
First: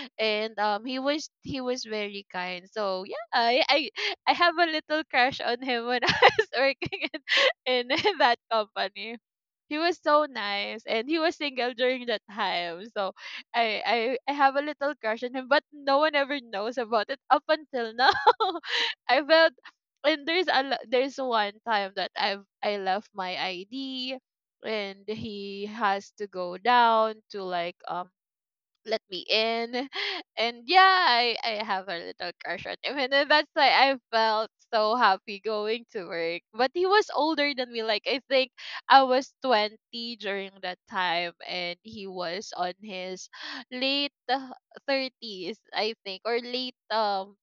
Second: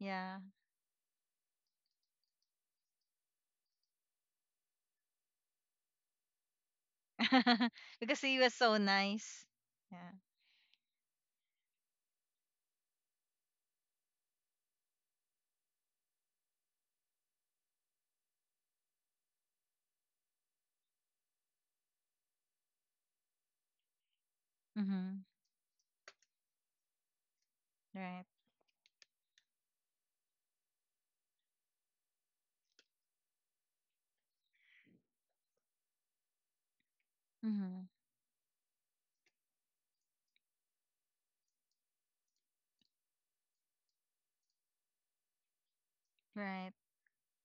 [SPEAKER 1] Yeah.
[SPEAKER 2] and he was very kind. So yeah, I have a little crush on him when [LAUGHS] I was working
[SPEAKER 1] [LAUGHS]
[SPEAKER 2] in
[SPEAKER 1] Because
[SPEAKER 2] [LAUGHS]
[SPEAKER 1] he
[SPEAKER 2] that
[SPEAKER 1] was so
[SPEAKER 2] company.
[SPEAKER 1] nice.
[SPEAKER 2] He was
[SPEAKER 1] Yeah.
[SPEAKER 2] so nice and he was single during that time. So I, I have a little crush on him, but no one ever knows about it up until now. [LAUGHS] I felt, and there's one time that I left my ID and
[SPEAKER 1] Mhm.
[SPEAKER 2] he has to go down to, like,
[SPEAKER 1] Right.
[SPEAKER 2] let me in. And yeah, I have a little crush on him. And then that's why I felt so happy going to work. But he was older than me.
[SPEAKER 1] Mhm.
[SPEAKER 2] Like, I think I was 20 during that time and he was on his late 30s, I think, or
[SPEAKER 1] Right.
[SPEAKER 2] late um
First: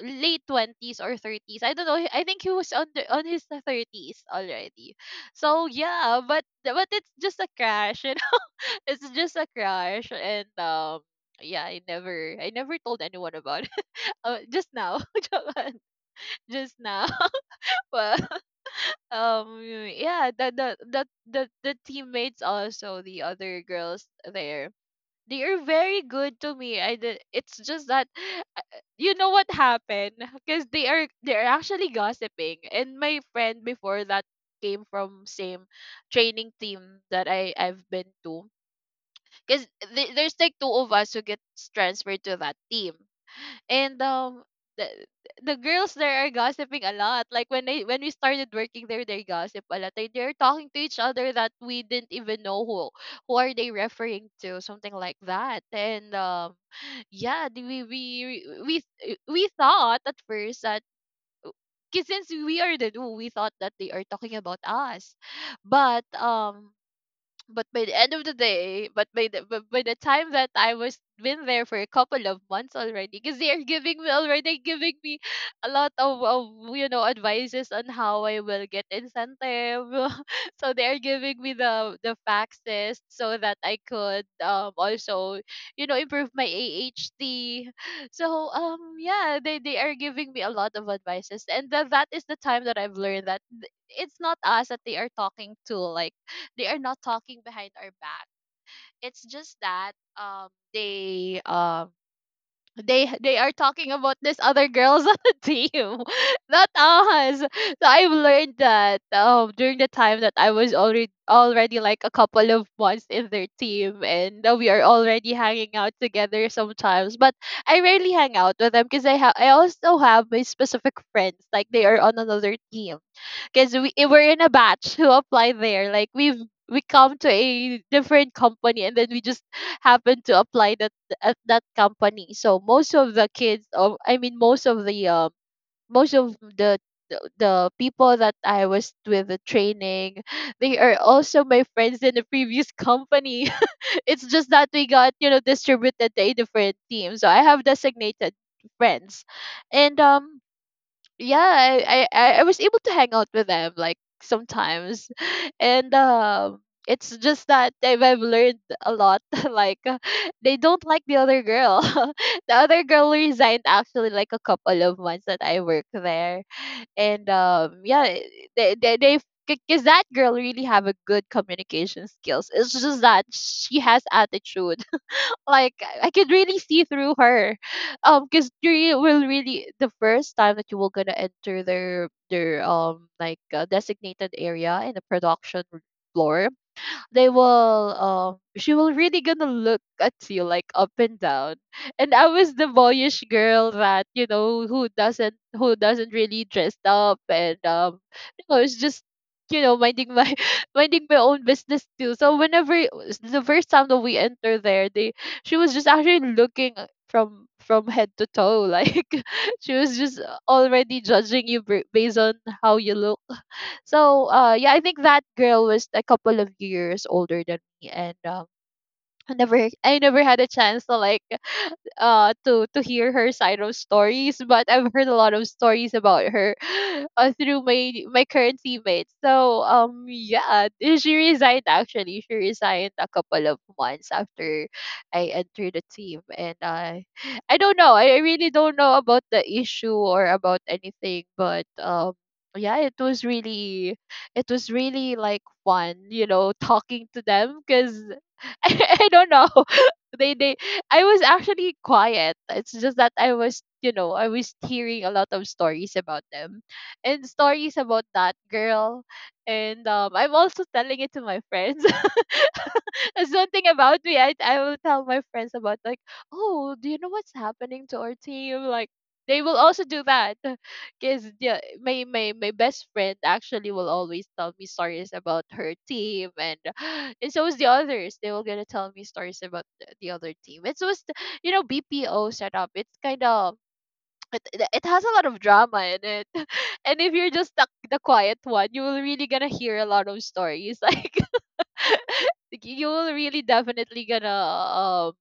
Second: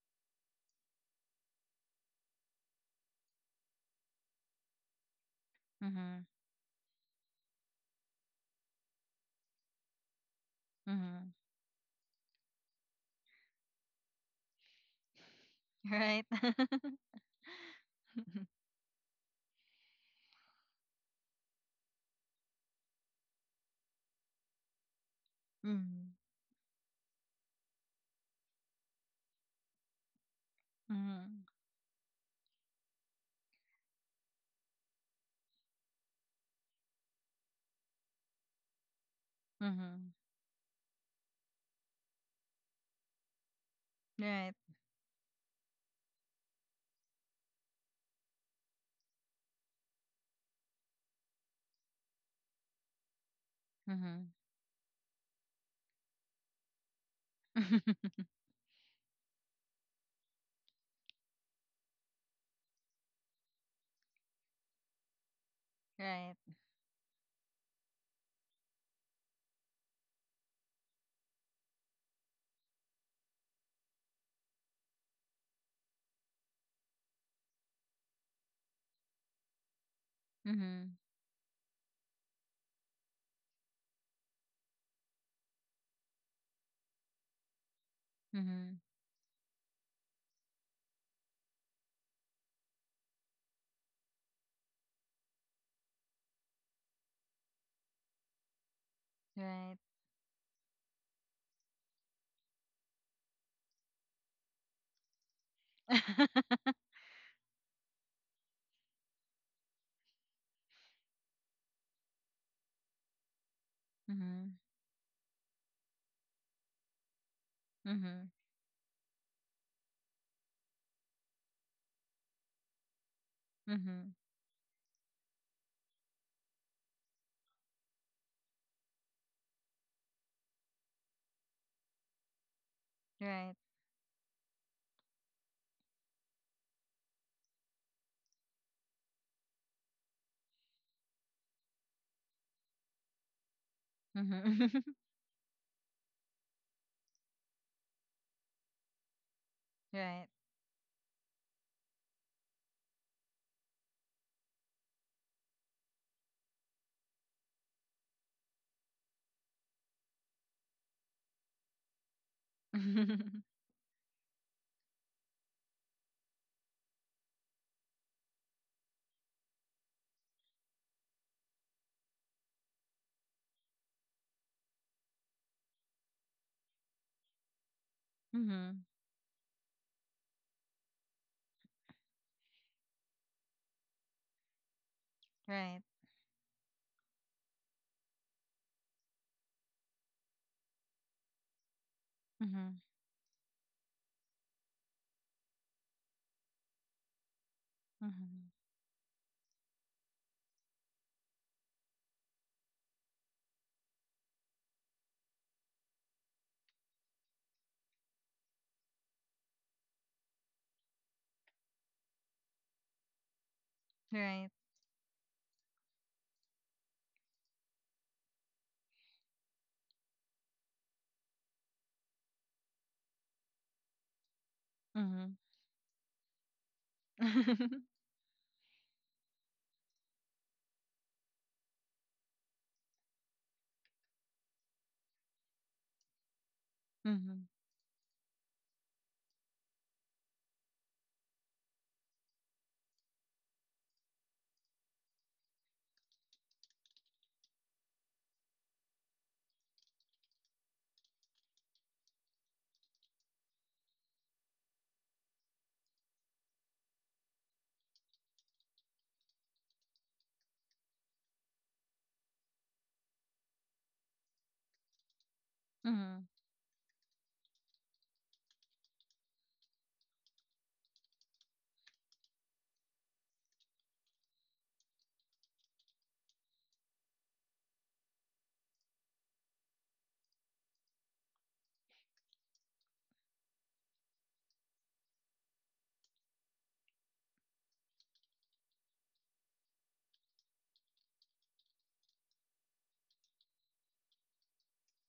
[SPEAKER 2] late 20s or 30s. I don't know. I think he was on his 30s already. So yeah,
[SPEAKER 1] Mhm.
[SPEAKER 2] but it's just a crash. [LAUGHS] It's just a crush. And
[SPEAKER 1] Mhm.
[SPEAKER 2] yeah, I never told anyone about it. [LAUGHS] Just now, [LAUGHS] Joanne,
[SPEAKER 1] Right.
[SPEAKER 2] just
[SPEAKER 1] [LAUGHS]
[SPEAKER 2] now. [LAUGHS] But yeah, the teammates, also the other girls there, they are very
[SPEAKER 1] Mhm.
[SPEAKER 2] good to me. It's just that, uh, you know what happened, because they are
[SPEAKER 1] Mhm.
[SPEAKER 2] they're actually gossiping. And my friend before that came from same training team that I've been to, because
[SPEAKER 1] Mhm.
[SPEAKER 2] there's like two of us who gets transferred to that team. And
[SPEAKER 1] Right.
[SPEAKER 2] the, the girls there are gossiping a lot. Like, when they when we started working there, they gossip a lot. They're talking to each other that we didn't even know who are they referring
[SPEAKER 1] Mhm.
[SPEAKER 2] to, something like that. And [SIGHS] yeah, the- we
[SPEAKER 1] [LAUGHS]
[SPEAKER 2] we we we we thought at first that, 'cause since we are the duo, we thought that they are talking about us. But
[SPEAKER 1] Right.
[SPEAKER 2] but by the end of the day, but by the time that I was been there for a couple of months already, because they are giving me already giving me a lot of advices on how I will get incentive. [LAUGHS] So they
[SPEAKER 1] Mhm.
[SPEAKER 2] are giving me the faxes so that I could also improve my AHT. [LAUGHS] So
[SPEAKER 1] Mhm.
[SPEAKER 2] yeah, they are giving me a lot of advices, and that is the time that I've learned that, it's not us that they are talking to, like they are not talking behind our back. It's just
[SPEAKER 1] Right.
[SPEAKER 2] that they um they are talking about this other girls [LAUGHS] on the team, [LAUGHS]
[SPEAKER 1] [LAUGHS]
[SPEAKER 2] not us. So I've learned that, during the time that I was already like a couple of months in their team, and
[SPEAKER 1] Mhm.
[SPEAKER 2] we are already hanging out together sometimes. But I rarely
[SPEAKER 1] Mhm.
[SPEAKER 2] hang out with them because I also have my specific friends, like they are on another team, because
[SPEAKER 1] Mhm.
[SPEAKER 2] we're in a batch who apply there. Like, we come to a different company and then we just happen to apply that at that company. So most of the
[SPEAKER 1] Right.
[SPEAKER 2] kids, or I mean, most of the people that I was with the training, they are also my friends in the previous company. [LAUGHS] It's just that
[SPEAKER 1] Mhm.
[SPEAKER 2] we
[SPEAKER 1] [LAUGHS]
[SPEAKER 2] got, distributed to a different team. So I have designated friends, and
[SPEAKER 1] Right.
[SPEAKER 2] yeah, I was able to hang out with them, like, sometimes. [LAUGHS] And it's just that I've learned a lot. [LAUGHS] Like, they don't like the other girl. [LAUGHS] The other girl
[SPEAKER 1] [LAUGHS]
[SPEAKER 2] resigned actually, like a couple of months that I worked there. And yeah, they because that girl really have a good communication skills. It's just that she has attitude. Like, I could really see through her, because
[SPEAKER 1] Mhm.
[SPEAKER 2] you will really the first time that you will gonna enter their like, designated area in the production
[SPEAKER 1] Right.
[SPEAKER 2] floor, they will she will really gonna look at you like up and down. And I was the
[SPEAKER 1] Mhm.
[SPEAKER 2] boyish girl that, who doesn't really dress up, and you
[SPEAKER 1] Mhm.
[SPEAKER 2] know, it's just minding my [LAUGHS] minding my own business too. So whenever it the first time that we enter there, they she was just actually looking from head to toe. Like, [LAUGHS] she was just already judging you based on how you look. So,
[SPEAKER 1] Right.
[SPEAKER 2] yeah, I think that girl was a couple of years older than me, and I never had a chance to, like, to hear her side of stories, but I've heard a lot
[SPEAKER 1] Mhm.
[SPEAKER 2] of stories about her [GASPS] through my
[SPEAKER 1] [LAUGHS]
[SPEAKER 2] my current teammates. So yeah, she resigned actually. She resigned a couple of months after I entered the team, and, [SIGHS]
[SPEAKER 1] Mhm.
[SPEAKER 2] I don't know. I really don't know about the issue or about anything, but yeah, it was really, like, fun, talking to them, because [LAUGHS] I don't know. [LAUGHS] They I was actually quiet. It's just that I was hearing a lot of stories about them and stories about that girl. And I'm also telling it to my friends. [LAUGHS] [LAUGHS] Something about me. I will tell my friends about, like,
[SPEAKER 1] Mhm.
[SPEAKER 2] oh, do you know what's happening to our team? Like, they will also do that, [LAUGHS] because yeah, my best friend actually will always tell me stories about her team, and [GASPS] and so is the others. They will gonna tell me stories about the other team. It's just, BPO setup. It's kind of, it has a lot of drama in it, [LAUGHS] and if you're just the quiet one, you will really gonna hear a lot of stories, [LAUGHS] like, you'll really definitely gonna um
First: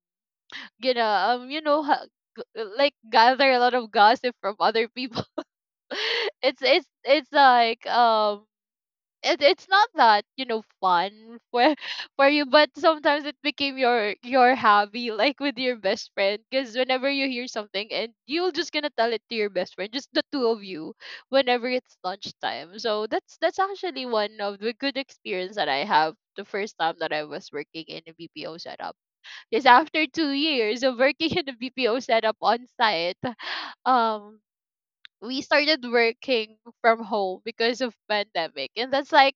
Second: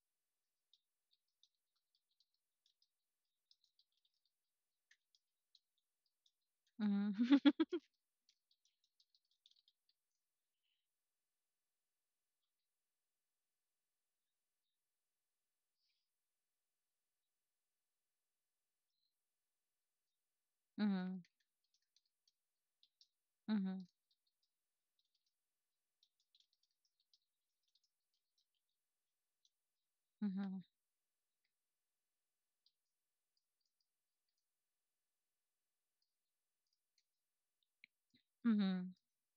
[SPEAKER 2] gonna um you know ha- like, gather a lot of gossip from other people. [LAUGHS] it's it's
[SPEAKER 1] Mhm.
[SPEAKER 2] it's
[SPEAKER 1] [LAUGHS]
[SPEAKER 2] like, it's not that, fun for [LAUGHS] for you, but sometimes it became your hobby, like with your best friend, because whenever you hear something and you're just gonna tell it to your best friend, just the two of you,
[SPEAKER 1] Mhm.
[SPEAKER 2] whenever it's lunchtime. So that's
[SPEAKER 1] Mhm.
[SPEAKER 2] that's
[SPEAKER 1] Mhm.
[SPEAKER 2] actually one of the good experience that I have the first time that I was working in a BPO setup, because after 2 years of working [LAUGHS] in a BPO setup on site, um we started working from home because of pandemic. And
[SPEAKER 1] Mhm.
[SPEAKER 2] that's like,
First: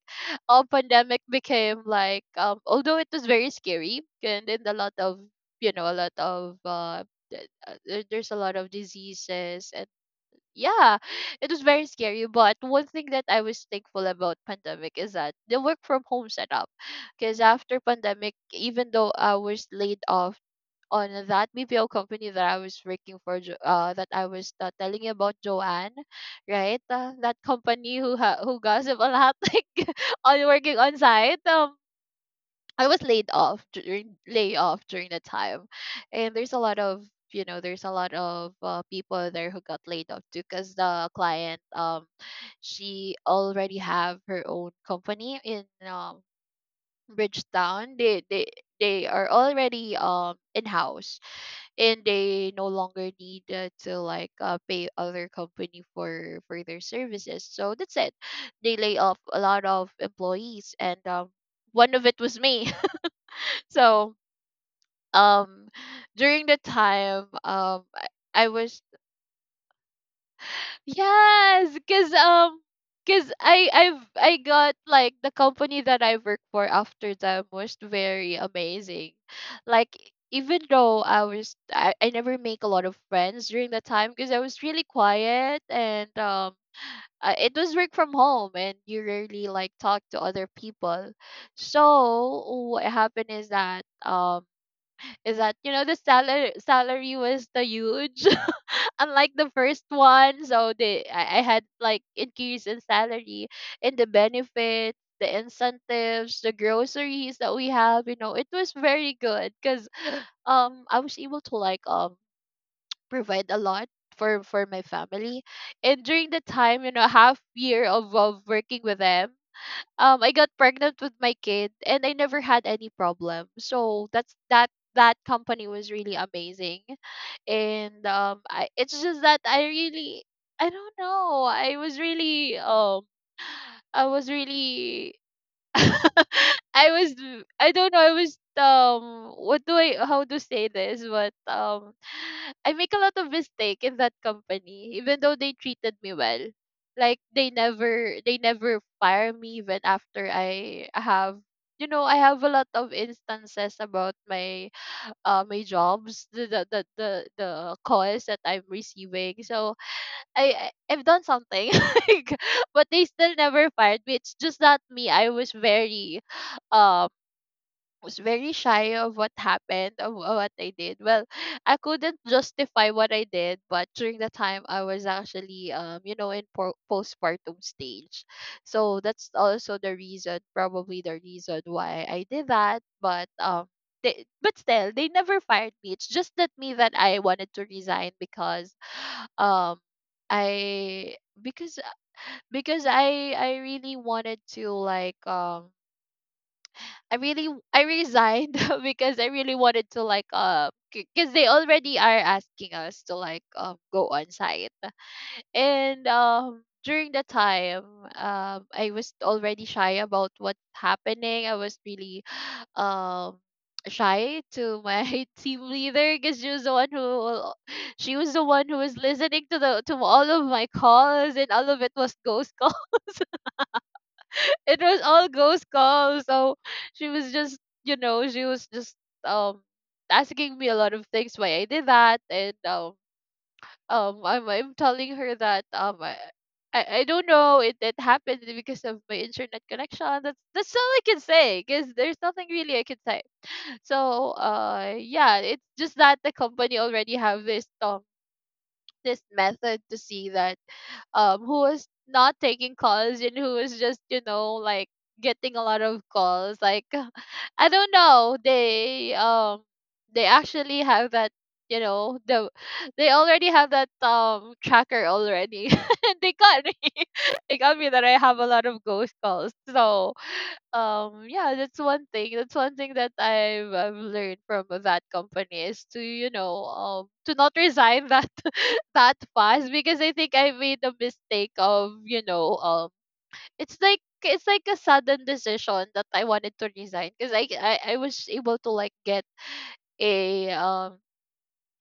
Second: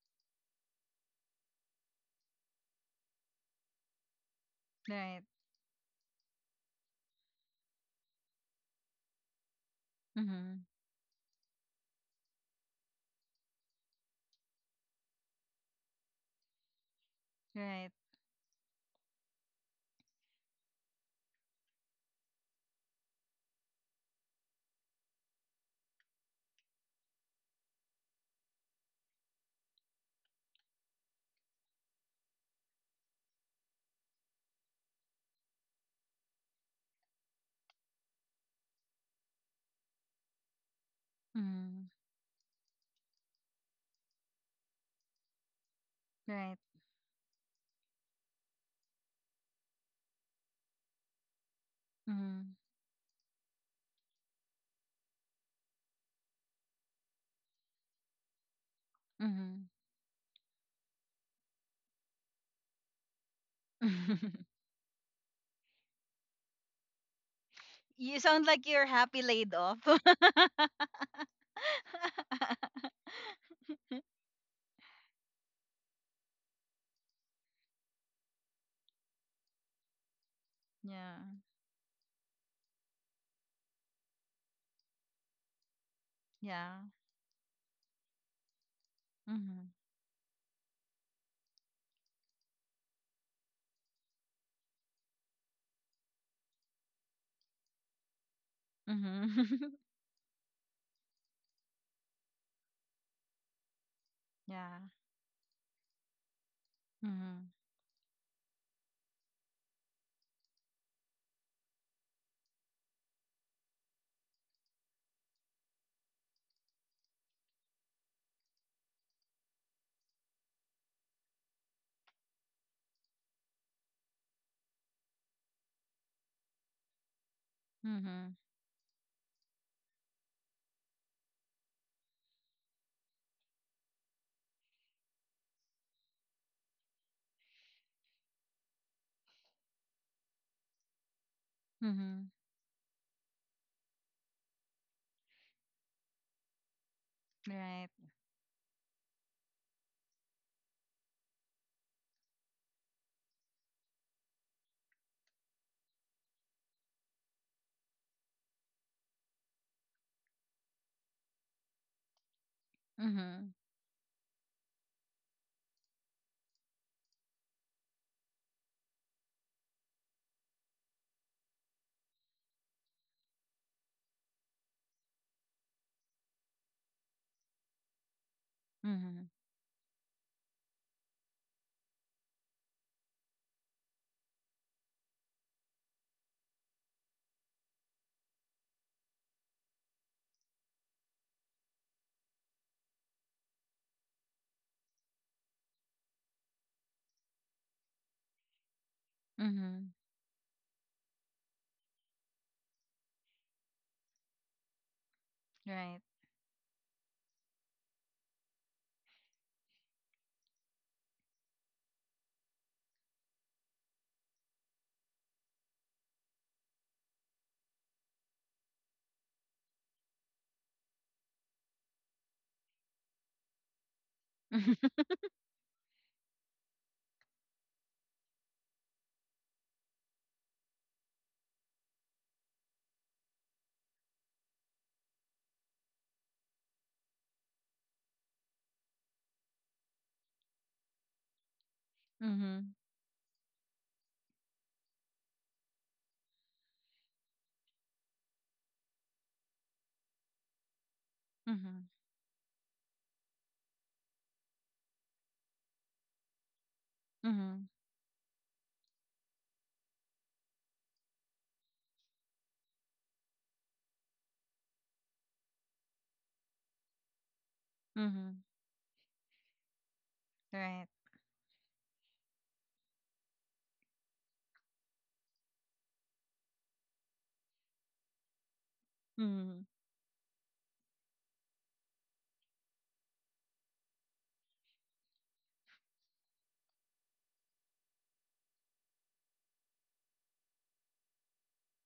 [SPEAKER 2] all pandemic became like, although it was very scary, and then a
[SPEAKER 1] [LAUGHS]
[SPEAKER 2] lot of,
[SPEAKER 1] Right.
[SPEAKER 2] a lot of, there's a lot of diseases. And
[SPEAKER 1] Mhm.
[SPEAKER 2] yeah, it was very scary, but one thing that I was thankful about pandemic is that the work from home setup. Because after
[SPEAKER 1] Right.
[SPEAKER 2] pandemic, even though I was laid off on that BPO company that I was working for, that I was, telling you about, Joanne, right? That company who gossip a lot, [LAUGHS] like, on working on site. I was laid off during layoff during the time, and there's a lot of, people there who got laid off too, because the client,
[SPEAKER 1] Mhm.
[SPEAKER 2] she already have her own company in
[SPEAKER 1] Right.
[SPEAKER 2] Bridgetown. They are already in house, and they
[SPEAKER 1] Mhm.
[SPEAKER 2] no longer need, to, like, pay other company for their services. So that's it, they lay off a lot
[SPEAKER 1] Mhm.
[SPEAKER 2] of employees. And one of it was me. [LAUGHS] So
[SPEAKER 1] [LAUGHS]
[SPEAKER 2] um during the time,
[SPEAKER 1] You sound
[SPEAKER 2] I
[SPEAKER 1] like
[SPEAKER 2] was—
[SPEAKER 1] you're happy laid off.
[SPEAKER 2] Yes. cause um,
[SPEAKER 1] [LAUGHS]
[SPEAKER 2] cause I got, like, the company that I work for after them was very amazing. Like, even though
[SPEAKER 1] Yeah.
[SPEAKER 2] I never make a lot of friends during that time because I was really quiet, and
[SPEAKER 1] Yeah.
[SPEAKER 2] it was work from home and you rarely,
[SPEAKER 1] Mhm.
[SPEAKER 2] like, talk to other people. So what happened is that the salary was the huge, unlike the
[SPEAKER 1] Mhm. [LAUGHS]
[SPEAKER 2] first one. So I had like increase in salary, and the
[SPEAKER 1] Yeah.
[SPEAKER 2] benefits, the incentives, the groceries
[SPEAKER 1] Mhm.
[SPEAKER 2] that we have, it was very good, because I was able to, like, provide a lot for my family. And during the time, half year of working with them, I got pregnant with my kid and I never had any problem. So that's that. That company was really amazing. And
[SPEAKER 1] Mhm.
[SPEAKER 2] I it's just that I really, I don't know. I was really [LAUGHS] I was I don't know. I was what do I How to say this, but
[SPEAKER 1] Mhm.
[SPEAKER 2] I make a lot of mistake in that company, even though they treated me well. Like
[SPEAKER 1] Right.
[SPEAKER 2] they never fire me, even after I have, you know, I have a lot of instances about my my jobs, the calls that I'm receiving. So I I've done something [LAUGHS] like, but they still
[SPEAKER 1] Mhm.
[SPEAKER 2] never fired me. It's just that me. I um, was very shy of what happened, of what I did. Well, I couldn't justify what I did, but during the time I was actually, you know, in postpartum stage, so
[SPEAKER 1] Mhm.
[SPEAKER 2] that's also the reason, probably the reason why I did that. But. They, but still, they never fired me. It's just that me that I wanted to resign. Because um i because I really wanted to, like, I resigned [LAUGHS] because I really
[SPEAKER 1] Mhm.
[SPEAKER 2] wanted to, like, because they already are asking us to, like, go on site.
[SPEAKER 1] Right.
[SPEAKER 2] And during the time, I was already shy about what's happening. I was really [SIGHS] um shy to my [LAUGHS] team leader, because she was the one who [SIGHS] she was the one who was listening to the, to all of my calls, and all of it was ghost calls. [LAUGHS] It
[SPEAKER 1] [LAUGHS]
[SPEAKER 2] was all ghost calls. So she was just you know, she was just um asking me a lot of things why I did that. And I'm telling her that I don't know, it happened because of my internet connection. That's all I can say, because there's nothing
[SPEAKER 1] Mhm.
[SPEAKER 2] really I can say. So yeah, it's just that the company already have this this method to see that who
[SPEAKER 1] Mhm.
[SPEAKER 2] was not taking calls and who was just, you know, like getting a lot of calls. Like [LAUGHS]
[SPEAKER 1] Mhm.
[SPEAKER 2] I don't know, they actually have that, you know, they already have that tracker already [LAUGHS] and they got me. [LAUGHS] They got me that I
[SPEAKER 1] Mhm.
[SPEAKER 2] have a lot of ghost calls. So
[SPEAKER 1] Right.
[SPEAKER 2] yeah, that's one thing that I've learned from that company, is to, you know, to not resign that [LAUGHS] that
[SPEAKER 1] Mhm.
[SPEAKER 2] fast, because I think I made a mistake of, you know, it's like a sudden decision that I wanted to resign, because I was able to, like, get a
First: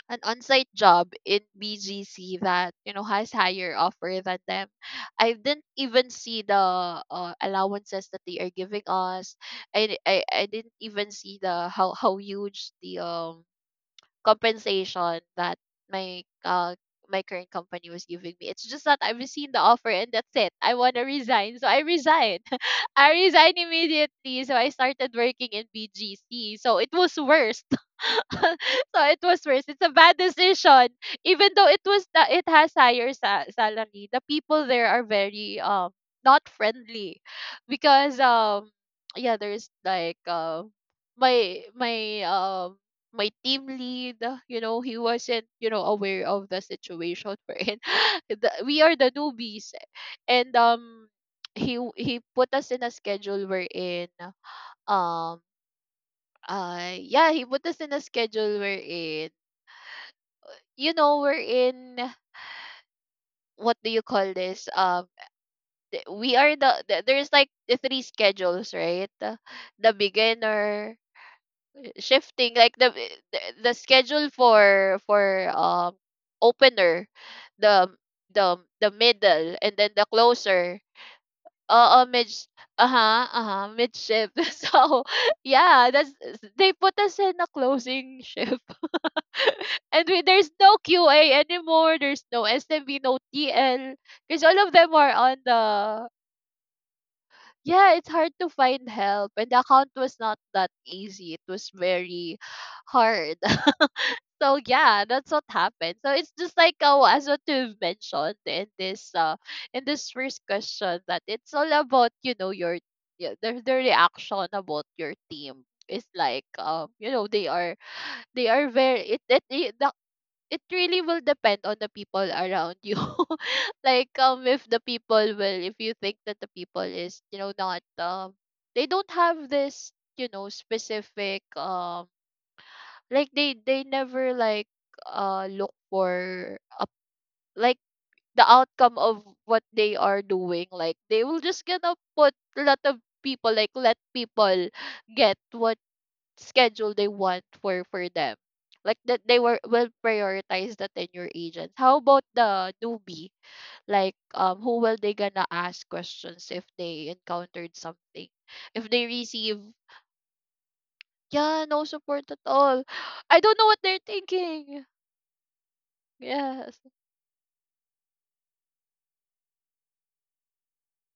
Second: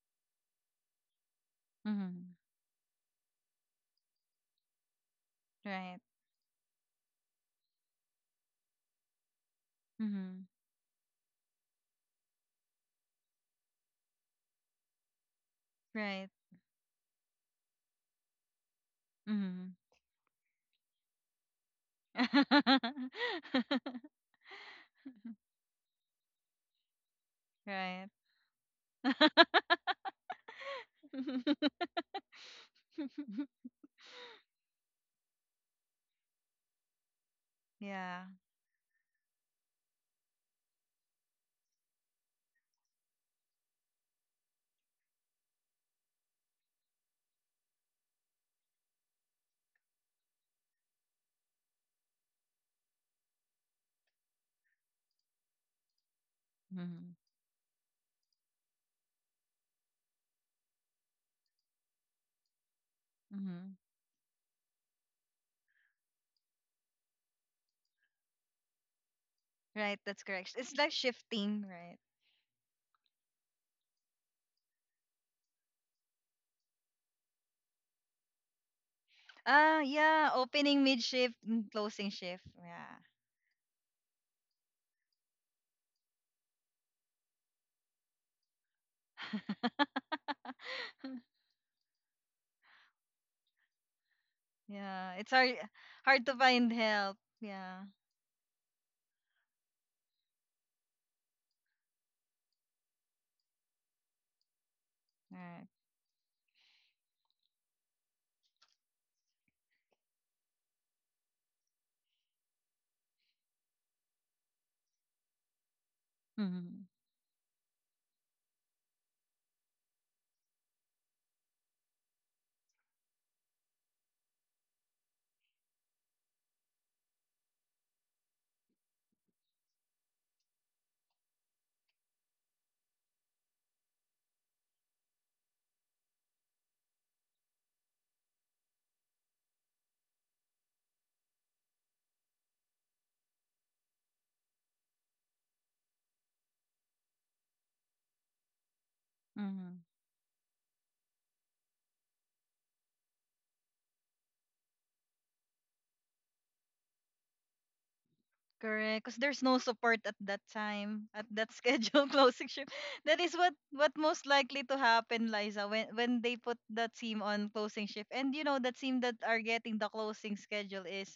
[SPEAKER 2] an on-site job in
[SPEAKER 1] Mhm.
[SPEAKER 2] BGC that, you know, has higher offer than them. I didn't
[SPEAKER 1] Right.
[SPEAKER 2] even see the allowances that they are giving us. I
[SPEAKER 1] Mhm.
[SPEAKER 2] I didn't even see the how huge the compensation that my
[SPEAKER 1] Right.
[SPEAKER 2] my current company was giving me. It's just that I've seen the
[SPEAKER 1] Mhm.
[SPEAKER 2] offer, and that's it. I wanna resign, so I resigned. [LAUGHS] I resigned
[SPEAKER 1] [LAUGHS]
[SPEAKER 2] immediately. So I started working in BGC. So it was worse.
[SPEAKER 1] Right.
[SPEAKER 2] [LAUGHS] So it was worse. It's a bad decision. Even though it
[SPEAKER 1] [LAUGHS]
[SPEAKER 2] was that it has higher salary, the people there are very not friendly, because
[SPEAKER 1] Yeah.
[SPEAKER 2] yeah, there's like my my um my team lead, you know, he wasn't, you know, aware of the situation we're in. [LAUGHS] We are the newbies, and he put us in a schedule wherein um
[SPEAKER 1] Mhm.
[SPEAKER 2] yeah, he put us in a schedule wherein, you know, we're in,
[SPEAKER 1] Mhm.
[SPEAKER 2] what do you call this, we are the, there's like the three schedules, right? The
[SPEAKER 1] Right, that's correct. It's like
[SPEAKER 2] beginner
[SPEAKER 1] shifting, right?
[SPEAKER 2] shifting, like the the schedule for opener, the the middle, and
[SPEAKER 1] Ah,
[SPEAKER 2] then the
[SPEAKER 1] yeah,
[SPEAKER 2] closer.
[SPEAKER 1] opening mid shift and
[SPEAKER 2] Oo,
[SPEAKER 1] closing
[SPEAKER 2] mid.
[SPEAKER 1] shift. Yeah.
[SPEAKER 2] Uh-huh, uh-huh, mid-shift. [LAUGHS] So, yeah, that's, they put us in a closing shift. [LAUGHS] And we, there's no QA
[SPEAKER 1] [LAUGHS]
[SPEAKER 2] anymore. There's no SMB, no TL. Because all of them are
[SPEAKER 1] Yeah, it's
[SPEAKER 2] on
[SPEAKER 1] hard
[SPEAKER 2] the,
[SPEAKER 1] hard to find help. Yeah.
[SPEAKER 2] yeah, it's hard to find help. And the account was not that easy. It was very hard. So yeah, that's what
[SPEAKER 1] Right.
[SPEAKER 2] happened. So it's just like, as what you've mentioned in this first question, that it's all about, you know, your, yeah, the reaction about your team is like,
[SPEAKER 1] Mhm.
[SPEAKER 2] you know, they are, they are very it really will depend on the people around you. [LAUGHS] Like, if the people will, if you think that the people is, you know, not they don't have this, you know, specific, like they never like look for, like, the outcome of what they are doing. Like, they will just gonna put a lot of people, like let people get what schedule they want for them. Like that, they were
[SPEAKER 1] Mhm.
[SPEAKER 2] will prioritize the tenure agents. How about the newbie, like, who will they gonna ask questions if they encountered something, if
[SPEAKER 1] Correct,
[SPEAKER 2] they
[SPEAKER 1] because there's no
[SPEAKER 2] receive?
[SPEAKER 1] support at that time, at that
[SPEAKER 2] Yeah, no
[SPEAKER 1] schedule, [LAUGHS]
[SPEAKER 2] support at
[SPEAKER 1] closing shift.
[SPEAKER 2] all.
[SPEAKER 1] That is
[SPEAKER 2] I don't know what
[SPEAKER 1] what
[SPEAKER 2] they're
[SPEAKER 1] most likely to
[SPEAKER 2] thinking.
[SPEAKER 1] happen, Liza, when they put
[SPEAKER 2] Yes.
[SPEAKER 1] that team on closing shift. And you know, that team that are getting the closing schedule is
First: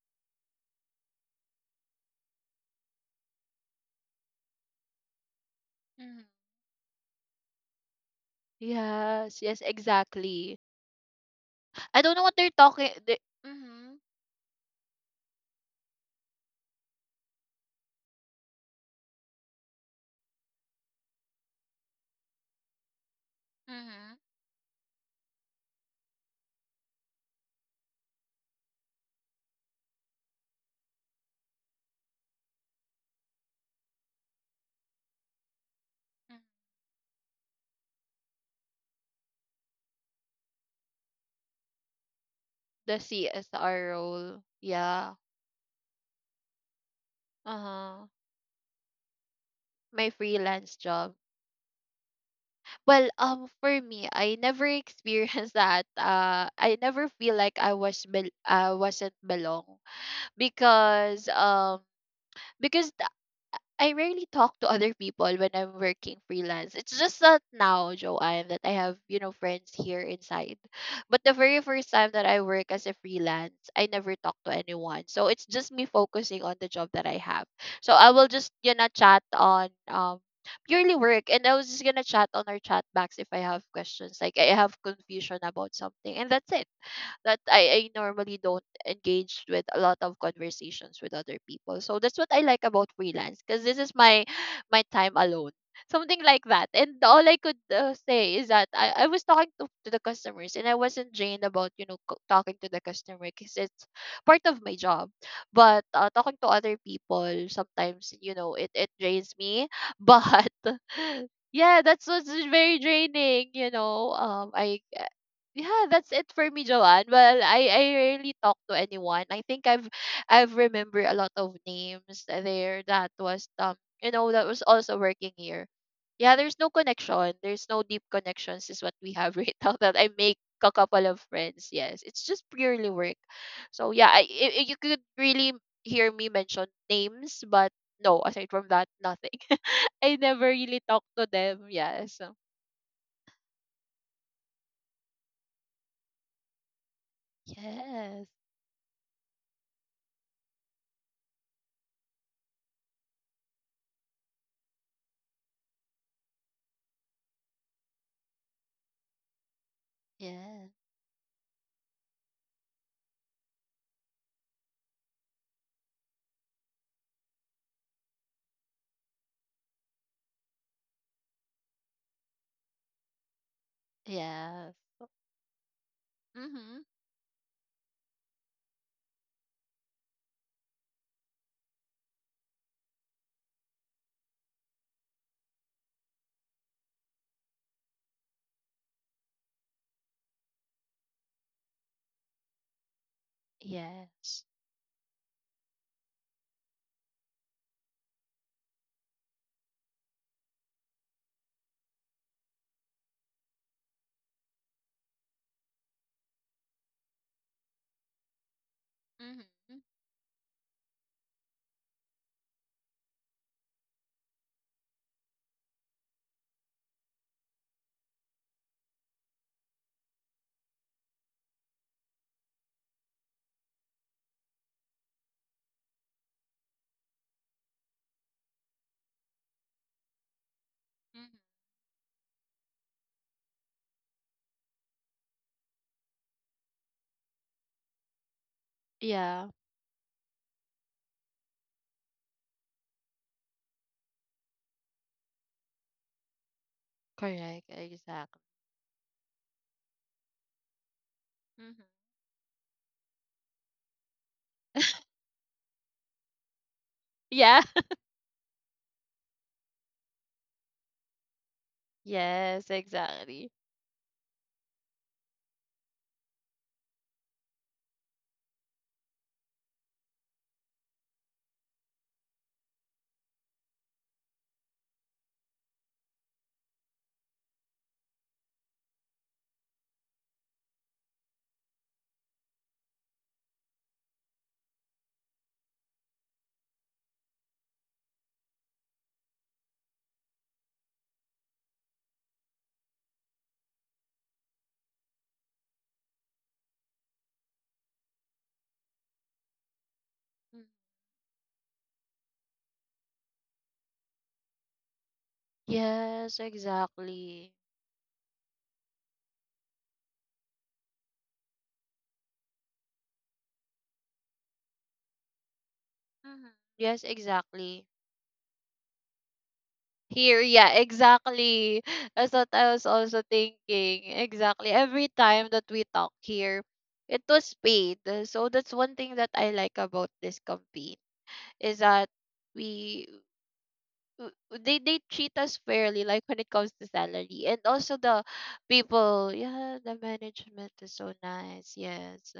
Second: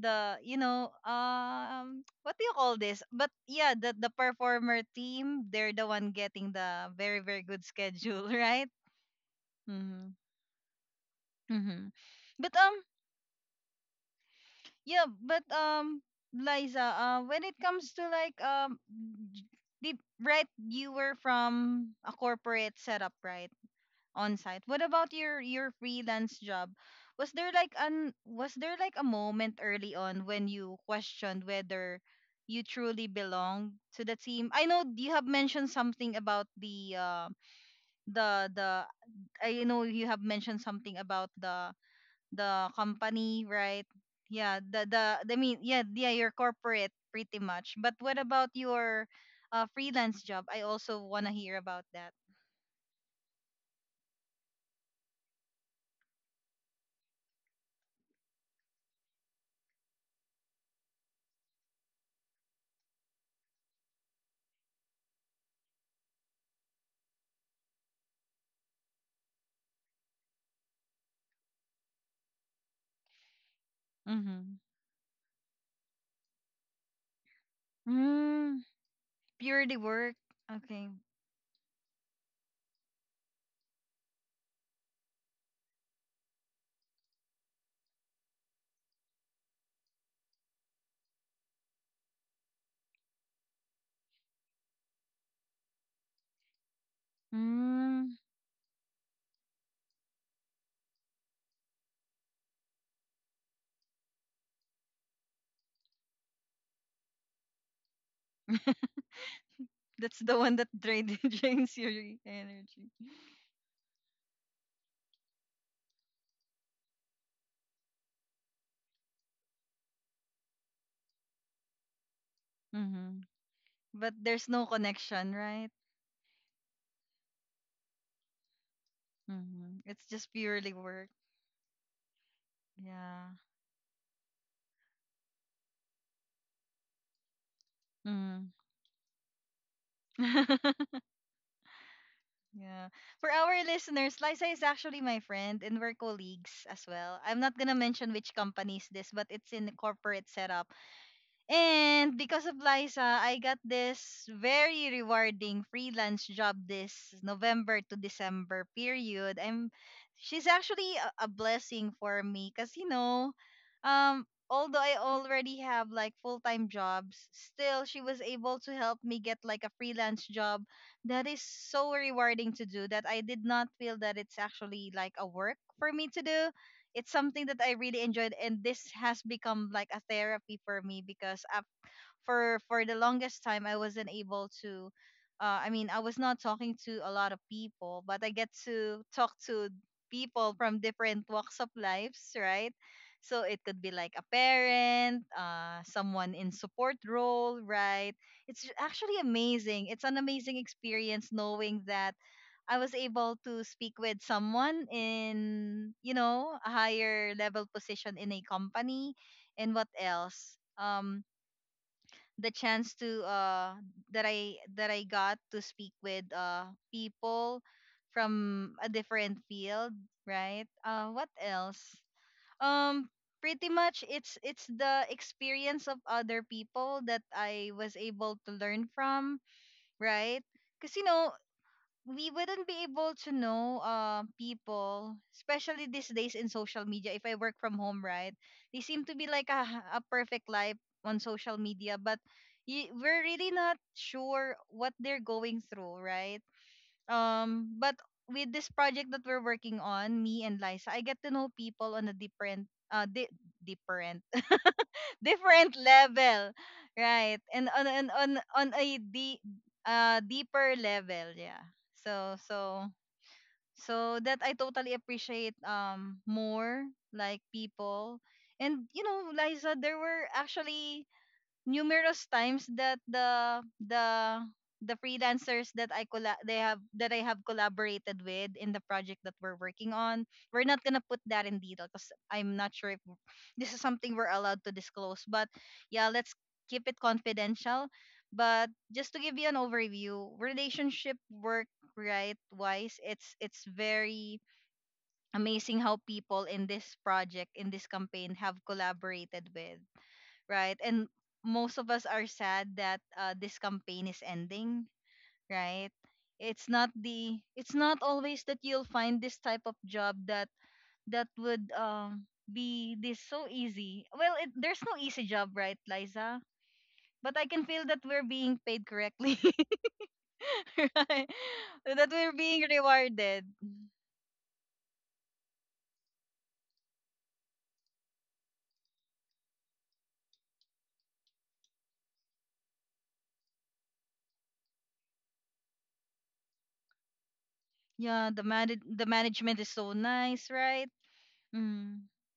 [SPEAKER 1] the you know what do you call this? But yeah, the performer team, they're the one
[SPEAKER 2] Mhm.
[SPEAKER 1] getting the very very good schedule, [LAUGHS] right?
[SPEAKER 2] Yes, yes,
[SPEAKER 1] Mm-hmm.
[SPEAKER 2] exactly.
[SPEAKER 1] Mm-hmm.
[SPEAKER 2] I don't know what they're
[SPEAKER 1] But
[SPEAKER 2] talking. They, mm-hmm,
[SPEAKER 1] yeah, but Liza, when it comes to like j- the right, you were from a corporate setup, right,
[SPEAKER 2] mm-hmm,
[SPEAKER 1] on site. What about your freelance job? Was there like an was there like a moment early on when you questioned whether you truly belong to the team? I know you have mentioned something about
[SPEAKER 2] mm-hmm.
[SPEAKER 1] the I know you have mentioned something about the
[SPEAKER 2] The
[SPEAKER 1] company, right?
[SPEAKER 2] CSR role,
[SPEAKER 1] Yeah, the
[SPEAKER 2] yeah.
[SPEAKER 1] I mean, yeah, yeah, your corporate pretty
[SPEAKER 2] Uh
[SPEAKER 1] much. But
[SPEAKER 2] huh.
[SPEAKER 1] what about your
[SPEAKER 2] My
[SPEAKER 1] freelance job? I
[SPEAKER 2] freelance
[SPEAKER 1] also
[SPEAKER 2] job.
[SPEAKER 1] want to hear about that.
[SPEAKER 2] Well, for me, I never experienced [LAUGHS] that. I never feel like I was I wasn't belong, because because I rarely talk to other people when I'm working freelance. It's just that now, Joanne, that I have, you know, friends here inside. But the very first time that I work as a freelance, I never talk to
[SPEAKER 1] Mhm.
[SPEAKER 2] anyone. So it's just me focusing on the job that I have. So I will just,
[SPEAKER 1] Mm,
[SPEAKER 2] you know, chat on
[SPEAKER 1] purely work. Okay.
[SPEAKER 2] purely work, and I was just gonna chat on our chat box if I have questions. Like, I have confusion about something, and that's it. That I normally don't engage with a lot of conversations with other people. So that's what I like about freelance, because this is my, my time alone. Something like that. And all I could,
[SPEAKER 1] Mm,
[SPEAKER 2] say is that I was talking to the customers, and I wasn't drained about, you know, talking to the customer, because it's part of my job. But talking to other people, sometimes, you know, it drains me. [LAUGHS]
[SPEAKER 1] that's the
[SPEAKER 2] But
[SPEAKER 1] one that drain, [LAUGHS] drains
[SPEAKER 2] yeah,
[SPEAKER 1] your
[SPEAKER 2] that's what's very
[SPEAKER 1] energy.
[SPEAKER 2] draining, you know. I yeah, that's it for me, Joanne. Well, I rarely talk to anyone. I think I've remember a lot of names there that
[SPEAKER 1] Mhm.
[SPEAKER 2] was you
[SPEAKER 1] But
[SPEAKER 2] know, that
[SPEAKER 1] there's
[SPEAKER 2] was
[SPEAKER 1] no
[SPEAKER 2] also working
[SPEAKER 1] connection,
[SPEAKER 2] here.
[SPEAKER 1] right?
[SPEAKER 2] Yeah, there's no connection. There's no deep connections is what we have [LAUGHS] right now,
[SPEAKER 1] Mhm.
[SPEAKER 2] that
[SPEAKER 1] It's
[SPEAKER 2] I
[SPEAKER 1] just
[SPEAKER 2] make
[SPEAKER 1] purely
[SPEAKER 2] a couple
[SPEAKER 1] work.
[SPEAKER 2] of friends. Yes, it's just purely work.
[SPEAKER 1] Yeah.
[SPEAKER 2] So yeah, I you could really hear me mention names, but no, aside
[SPEAKER 1] Mhm.
[SPEAKER 2] from that, nothing. [LAUGHS] I never
[SPEAKER 1] [LAUGHS]
[SPEAKER 2] really talk to them. Yes.
[SPEAKER 1] Yeah. For our listeners, Liza is actually my friend and we're colleagues as well. I'm not gonna mention
[SPEAKER 2] Yes.
[SPEAKER 1] which company is this, but it's in the corporate setup. And because of Liza, I got this very rewarding freelance job this November to December period. I'm She's
[SPEAKER 2] Yes.
[SPEAKER 1] actually a blessing for me cuz you know, although I already have like full-time jobs, still she was able to help me get like a freelance job that is so rewarding to do, that I did not feel that it's
[SPEAKER 2] Yes.
[SPEAKER 1] actually like a work for me to do.
[SPEAKER 2] Mm-hmm.
[SPEAKER 1] It's something that I really enjoyed, and this has become like a therapy for me. Because af for the longest time I wasn't able to I was not talking to a lot of people, but I get to talk to people from different walks of lives, right? So it could be like a
[SPEAKER 2] Yes.
[SPEAKER 1] parent, someone in support role, right? It's actually amazing. It's an amazing experience knowing that I was able to speak with someone in, you know, a higher level position in a company. And
[SPEAKER 2] Mm-hmm.
[SPEAKER 1] what else? The chance to that I got to speak with people from a different field, right? What else? Um pretty much it's the experience of other people that I was able to learn from, right? Cuz you know,
[SPEAKER 2] Mm-hmm.
[SPEAKER 1] we wouldn't be able to know people, especially these days in social media. If I work from home, right, they seem to be like
[SPEAKER 2] Yeah.
[SPEAKER 1] a perfect life on social media, but we're really not sure what they're going through, right?
[SPEAKER 2] Correct.
[SPEAKER 1] But
[SPEAKER 2] Exactly.
[SPEAKER 1] with this project that we're working on, me and Liza, I get to know
[SPEAKER 2] Mm-hmm.
[SPEAKER 1] people on a different, different,
[SPEAKER 2] [LAUGHS]
[SPEAKER 1] [LAUGHS] different level, right?
[SPEAKER 2] Yeah.
[SPEAKER 1] And on a deeper level, yeah. So
[SPEAKER 2] Yes,
[SPEAKER 1] so
[SPEAKER 2] exactly.
[SPEAKER 1] so that I totally appreciate more like people. And you know, Liza, there were actually numerous times that the freelancers that I have collaborated with in the project that we're working on. We're not gonna put that in detail because I'm not sure if [LAUGHS] this is something we're allowed to disclose. But yeah, let's keep it confidential. But just to give you an overview, relationship work right wise, it's very amazing how people in this project in this campaign have collaborated with,
[SPEAKER 2] Mm.
[SPEAKER 1] right? And most of us are sad that this campaign is ending, right?
[SPEAKER 2] Yes, exactly.
[SPEAKER 1] It's not always that you'll find this type of job that would be this so easy. Well, there's no easy job, right, Liza?
[SPEAKER 2] Mm-hmm. Yes,
[SPEAKER 1] But I can
[SPEAKER 2] exactly.
[SPEAKER 1] feel that we're being paid correctly, [LAUGHS]
[SPEAKER 2] Here, yeah,
[SPEAKER 1] right?
[SPEAKER 2] exactly.
[SPEAKER 1] That
[SPEAKER 2] [LAUGHS]
[SPEAKER 1] we're
[SPEAKER 2] That's what
[SPEAKER 1] being
[SPEAKER 2] I was also
[SPEAKER 1] rewarded.
[SPEAKER 2] thinking. Exactly. Every time that we talk here, it was paid. So that's one thing that I like about this campaign, is that we, w- they treat us fairly, like when it comes to salary, and also the
[SPEAKER 1] Yeah, the
[SPEAKER 2] people.
[SPEAKER 1] management is
[SPEAKER 2] Yeah,
[SPEAKER 1] so
[SPEAKER 2] the
[SPEAKER 1] nice,
[SPEAKER 2] management
[SPEAKER 1] right?
[SPEAKER 2] is so nice.
[SPEAKER 1] Mm.
[SPEAKER 2] Yes.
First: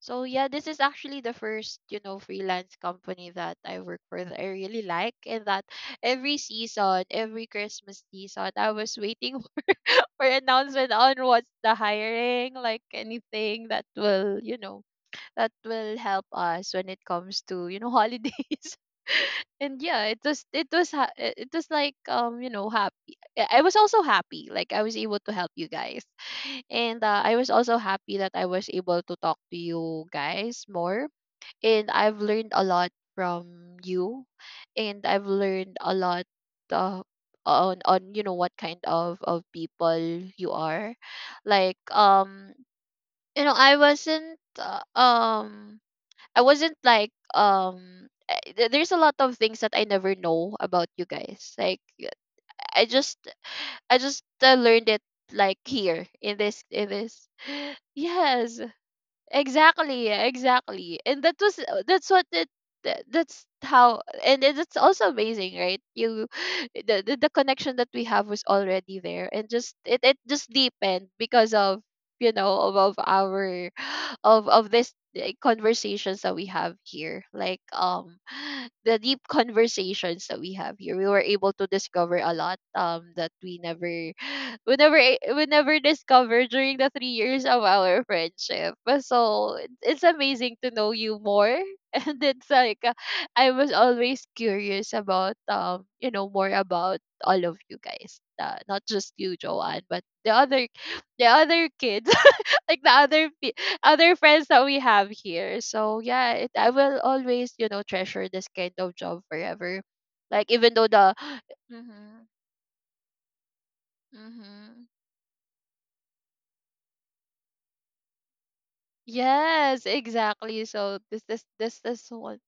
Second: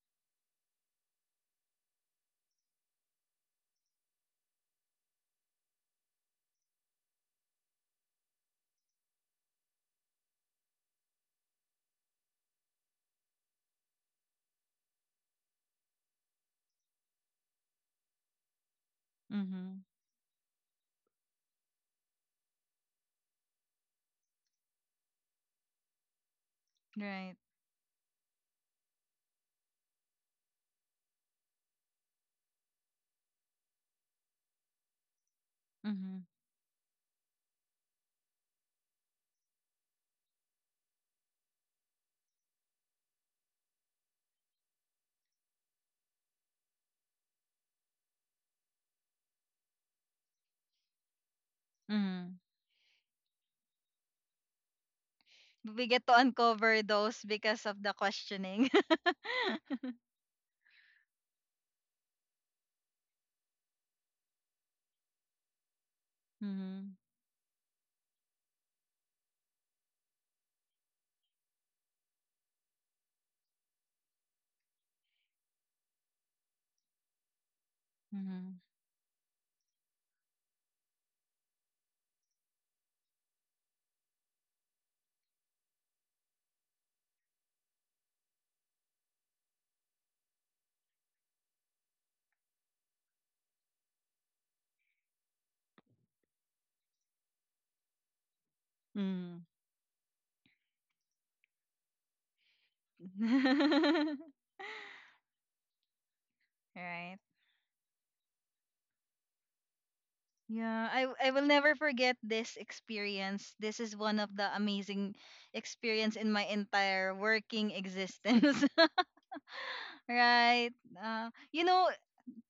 [SPEAKER 2] So yeah, this is actually the first, you know, freelance company that I work for that I really like. And that every season, every Christmas season, I was waiting [LAUGHS] for announcement on what's the hiring, like anything that will, you know, that will help us when it comes to, you know, holidays. [LAUGHS] And
[SPEAKER 1] Mhm.
[SPEAKER 2] yeah, it was like, you know, happy. I was also happy, like I was able to help you guys. And I
[SPEAKER 1] Right.
[SPEAKER 2] was also happy that I was able to talk to you guys more. And I've learned a lot from you, and I've learned a
[SPEAKER 1] Mhm.
[SPEAKER 2] lot uh, on, you know, what kind of people you are. Like, you know, I wasn't like, there's a lot of things that I never know about you guys. Like,
[SPEAKER 1] Mhm.
[SPEAKER 2] I just I just, learned it like
[SPEAKER 1] We get
[SPEAKER 2] here,
[SPEAKER 1] to
[SPEAKER 2] in this,
[SPEAKER 1] uncover
[SPEAKER 2] in
[SPEAKER 1] those
[SPEAKER 2] this.
[SPEAKER 1] because
[SPEAKER 2] [GASPS]
[SPEAKER 1] of the
[SPEAKER 2] [LAUGHS] Yes.
[SPEAKER 1] questioning. [LAUGHS]
[SPEAKER 2] Exactly, exactly. And that was that's what it, that's how, and it's also amazing, right? You [SIGHS]
[SPEAKER 1] Mm-hmm.
[SPEAKER 2] the connection that we have was already there, and just it just deepened because of, you know, of our [SIGHS] of this, eh, conversations that we have here, like,
[SPEAKER 1] Mm-hmm.
[SPEAKER 2] [SIGHS] the deep conversations that we have here, we were able to discover a lot, that we never, we whenever we never discovered during the 3 years of our friendship. But, so it's amazing to know you more, [LAUGHS] and it's like, I was always curious about, you know, more about all of you guys, not just you,
[SPEAKER 1] Mm.
[SPEAKER 2] Joanne, but the other kids, [LAUGHS] like the other friends that we have here. So yeah, I
[SPEAKER 1] [LAUGHS]
[SPEAKER 2] will
[SPEAKER 1] Right.
[SPEAKER 2] always, you know, treasure this kind of job forever. Like, even
[SPEAKER 1] Yeah,
[SPEAKER 2] though
[SPEAKER 1] I
[SPEAKER 2] the
[SPEAKER 1] I will
[SPEAKER 2] [GASPS]
[SPEAKER 1] never forget
[SPEAKER 2] Mhm.
[SPEAKER 1] this experience. This is one of the
[SPEAKER 2] Mhm.
[SPEAKER 1] amazing experience in my entire working existence.
[SPEAKER 2] Yes,
[SPEAKER 1] [LAUGHS]
[SPEAKER 2] exactly.
[SPEAKER 1] Right.
[SPEAKER 2] So this one.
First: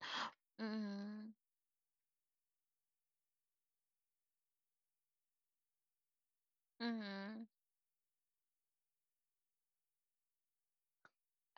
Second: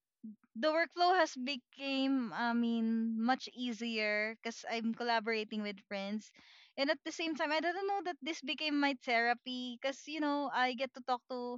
[SPEAKER 1] The workflow
[SPEAKER 2] Mm-hmm.
[SPEAKER 1] has became, I mean, much easier because I'm collaborating with friends, and at the same
[SPEAKER 2] Mm-hmm.
[SPEAKER 1] time I don't know that this became my therapy because you know I get to talk to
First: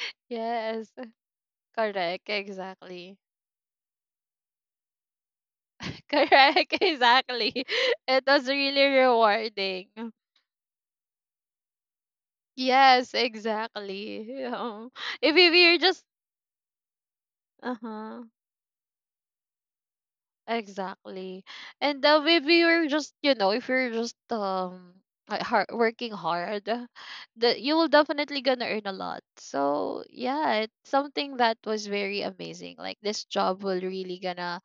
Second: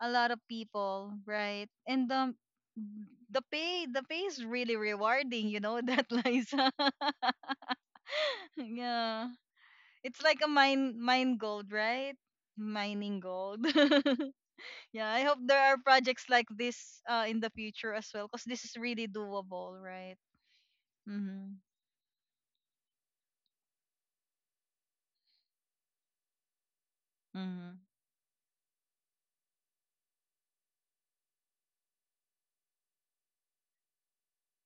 [SPEAKER 1] a lot of
[SPEAKER 2] Yes,
[SPEAKER 1] people, right? and
[SPEAKER 2] correct. Exactly.
[SPEAKER 1] The pay, the pay is really rewarding, you know, [LAUGHS] that
[SPEAKER 2] [LAUGHS]
[SPEAKER 1] Liza.
[SPEAKER 2] Correct. Exactly. [LAUGHS] It was
[SPEAKER 1] [LAUGHS]
[SPEAKER 2] really
[SPEAKER 1] Yeah,
[SPEAKER 2] rewarding.
[SPEAKER 1] it's like a mine gold, right?
[SPEAKER 2] Yes,
[SPEAKER 1] Mining gold. [LAUGHS]
[SPEAKER 2] exactly. [LAUGHS]
[SPEAKER 1] Yeah, I
[SPEAKER 2] If
[SPEAKER 1] hope there
[SPEAKER 2] we
[SPEAKER 1] are
[SPEAKER 2] were just,
[SPEAKER 1] projects like this in the future as
[SPEAKER 2] uh-huh.
[SPEAKER 1] well because this is really doable, right?
[SPEAKER 2] Exactly.
[SPEAKER 1] Mhm.
[SPEAKER 2] And maybe you're just, you know, if you're just like working hard, that you
[SPEAKER 1] Mhm.
[SPEAKER 2] will definitely gonna earn a lot. So yeah, it's something that was very amazing. Like this job will really gonna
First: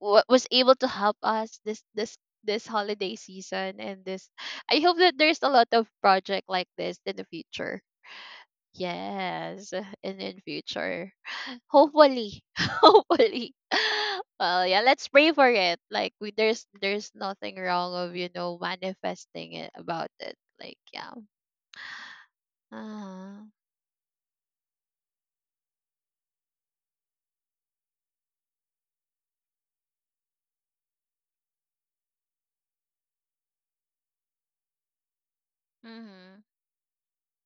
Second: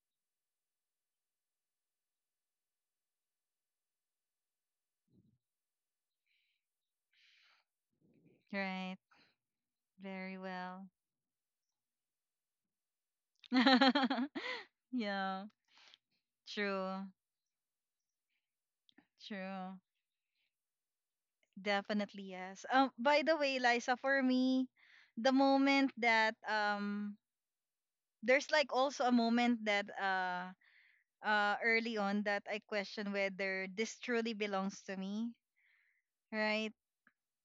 [SPEAKER 2] was able to help us this holiday season, and this. I hope that there's a lot of project like this in the future.
[SPEAKER 1] Right.
[SPEAKER 2] Yes, [LAUGHS] and
[SPEAKER 1] Very
[SPEAKER 2] in
[SPEAKER 1] well.
[SPEAKER 2] future, [GASPS] [LAUGHS] hopefully, [LAUGHS] hopefully. Well,
[SPEAKER 1] [LAUGHS]
[SPEAKER 2] yeah, let's pray
[SPEAKER 1] Yeah.
[SPEAKER 2] for it. Like we, there's
[SPEAKER 1] True.
[SPEAKER 2] there's nothing wrong of, you know, manifesting it
[SPEAKER 1] True.
[SPEAKER 2] about it. Like, yeah,
[SPEAKER 1] Definitely yes. By the
[SPEAKER 2] uh-huh.
[SPEAKER 1] way, Liza, for me, the moment that there's like also a moment that early on that I question whether this truly belongs to me,
[SPEAKER 2] Mm-hmm.
[SPEAKER 1] right?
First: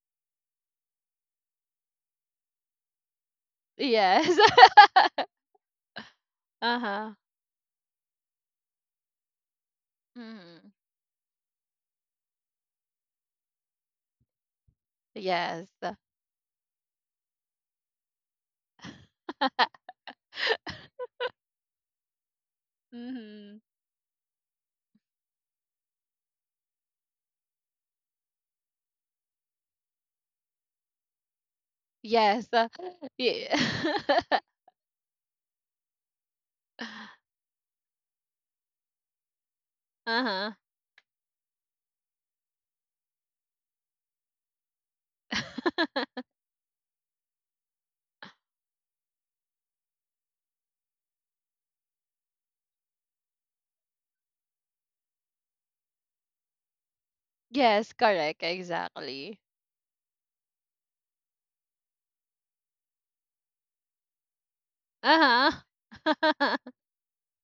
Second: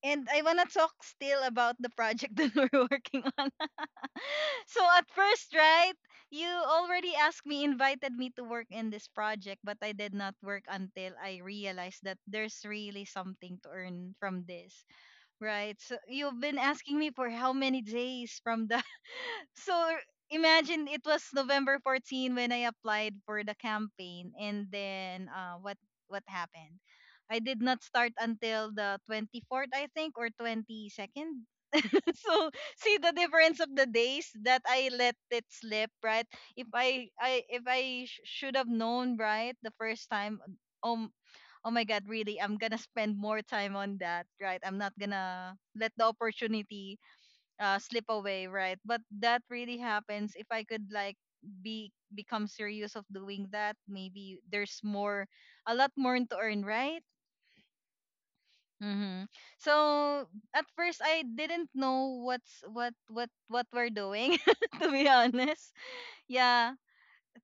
[SPEAKER 1] And I wanna talk still about the project [LAUGHS] that we're working on.
[SPEAKER 2] Yes,
[SPEAKER 1] So at
[SPEAKER 2] [LAUGHS]
[SPEAKER 1] first, right, you
[SPEAKER 2] uh
[SPEAKER 1] already
[SPEAKER 2] huh,
[SPEAKER 1] asked me, invited me to work in this project, but I did not work
[SPEAKER 2] mm-hmm.
[SPEAKER 1] until I realized that there's really something to earn from this,
[SPEAKER 2] Yes,
[SPEAKER 1] right? So you've been asking me for how many days from the. [LAUGHS] So
[SPEAKER 2] [LAUGHS]
[SPEAKER 1] imagine it was November 14th when I applied for the
[SPEAKER 2] mm-hmm.
[SPEAKER 1] campaign, and then what happened? I did not start until the 24th, I think, or 22nd. [LAUGHS] So
[SPEAKER 2] Yes,
[SPEAKER 1] see the
[SPEAKER 2] yeah.
[SPEAKER 1] difference of the days that I let it slip, right? If I,
[SPEAKER 2] [LAUGHS]
[SPEAKER 1] I if I sh- should have known, right, the first
[SPEAKER 2] Uh
[SPEAKER 1] time,
[SPEAKER 2] huh,
[SPEAKER 1] um, oh my God, really, I'm gonna spend more time on that, right? I'm not gonna let the
[SPEAKER 2] [LAUGHS]
[SPEAKER 1] opportunity slip away, right? But that really happens. If I could like be become serious of doing that, maybe there's more a lot more to earn, right?
[SPEAKER 2] yes, correct,
[SPEAKER 1] Mm-hmm.
[SPEAKER 2] exactly,
[SPEAKER 1] So at first I didn't know what's what we're doing, [LAUGHS] to be
[SPEAKER 2] uh
[SPEAKER 1] honest.
[SPEAKER 2] huh.
[SPEAKER 1] Yeah.
[SPEAKER 2] [LAUGHS]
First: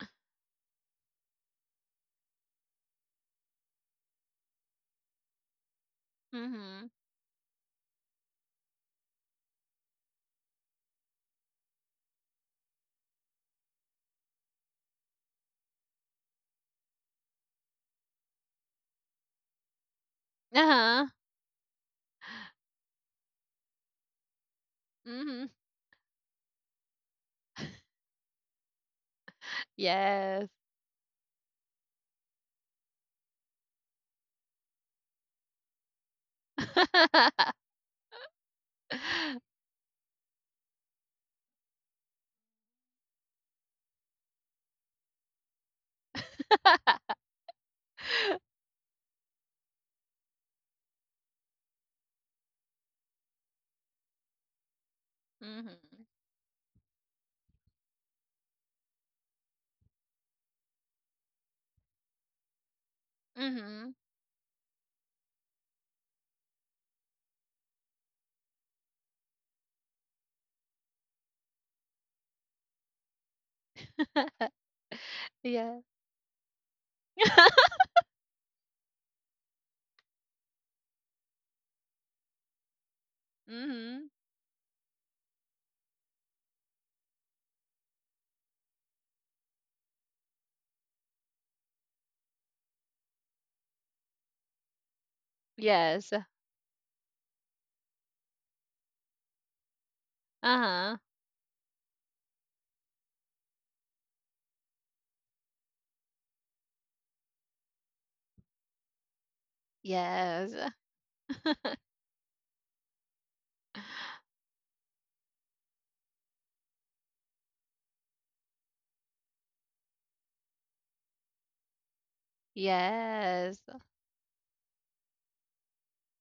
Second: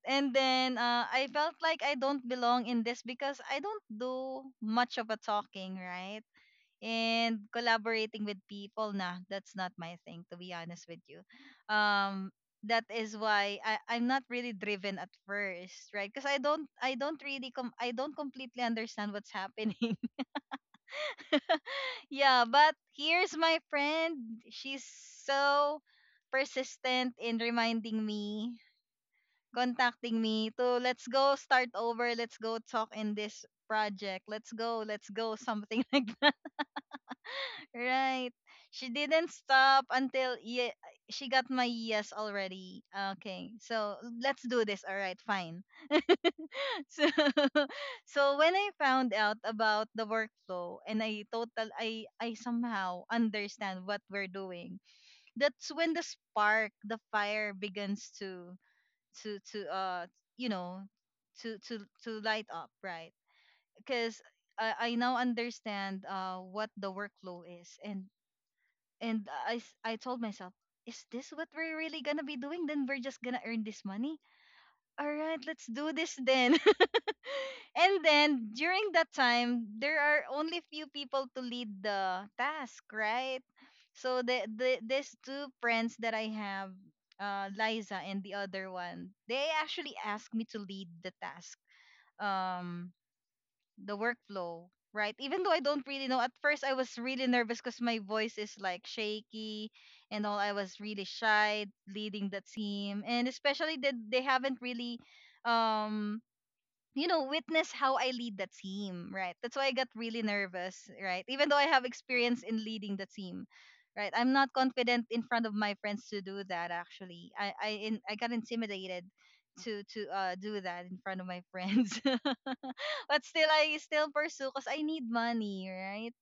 [SPEAKER 1] And then I felt like I don't belong in this because I don't do much of a talking, right?
[SPEAKER 2] Mm-hmm.
[SPEAKER 1] And collaborating with people, nah, that's not my thing, to be honest with you. Um that is why I'm not really driven at first, right? Because I don't completely understand what's happening.
[SPEAKER 2] Uh-huh.
[SPEAKER 1] Yeah, but here's my friend. She's
[SPEAKER 2] Mhm.
[SPEAKER 1] so persistent in reminding me, contacting
[SPEAKER 2] Yes.
[SPEAKER 1] me to, let's go start over, let's go talk in this project. Let's go something [LAUGHS] like that.
[SPEAKER 2] [LAUGHS]
[SPEAKER 1] Right. She didn't stop until she got my yes already. Okay. So, let's do this. All right, fine. [LAUGHS] So, [LAUGHS] so when I found out about the workflow and I total I somehow understand what we're doing, that's
[SPEAKER 2] Mhm.
[SPEAKER 1] when the spark, the fire begins to to to uh you know to light up, right?
[SPEAKER 2] Mhm.
[SPEAKER 1] Because I now understand what the workflow is, and I told myself, is this what we're really gonna be doing? Then we're just gonna earn this money.
[SPEAKER 2] [LAUGHS]
[SPEAKER 1] All right, let's
[SPEAKER 2] Yeah.
[SPEAKER 1] do this then.
[SPEAKER 2] [LAUGHS]
[SPEAKER 1] And then during that time, there are only few people to lead the task, right?
[SPEAKER 2] Mhm.
[SPEAKER 1] So, these two friends that I have, Liza and the other one, they actually asked me to lead the task, um, the workflow, right? Even though I don't really
[SPEAKER 2] Yes.
[SPEAKER 1] know. At first, I was really nervous because my voice is like shaky and all. I was
[SPEAKER 2] Uh-huh.
[SPEAKER 1] really shy leading the team, and especially that they haven't really um you know, witness how I lead the team, right? That's why I got really
[SPEAKER 2] Yes.
[SPEAKER 1] nervous, right? Even though I
[SPEAKER 2] [LAUGHS]
[SPEAKER 1] have experience in leading the team, right? I'm not confident in front of my friends to do that. Actually, I got intimidated to do that in front of my friends, [LAUGHS] but still
[SPEAKER 2] Yes.
[SPEAKER 1] I still pursue because I need money, right?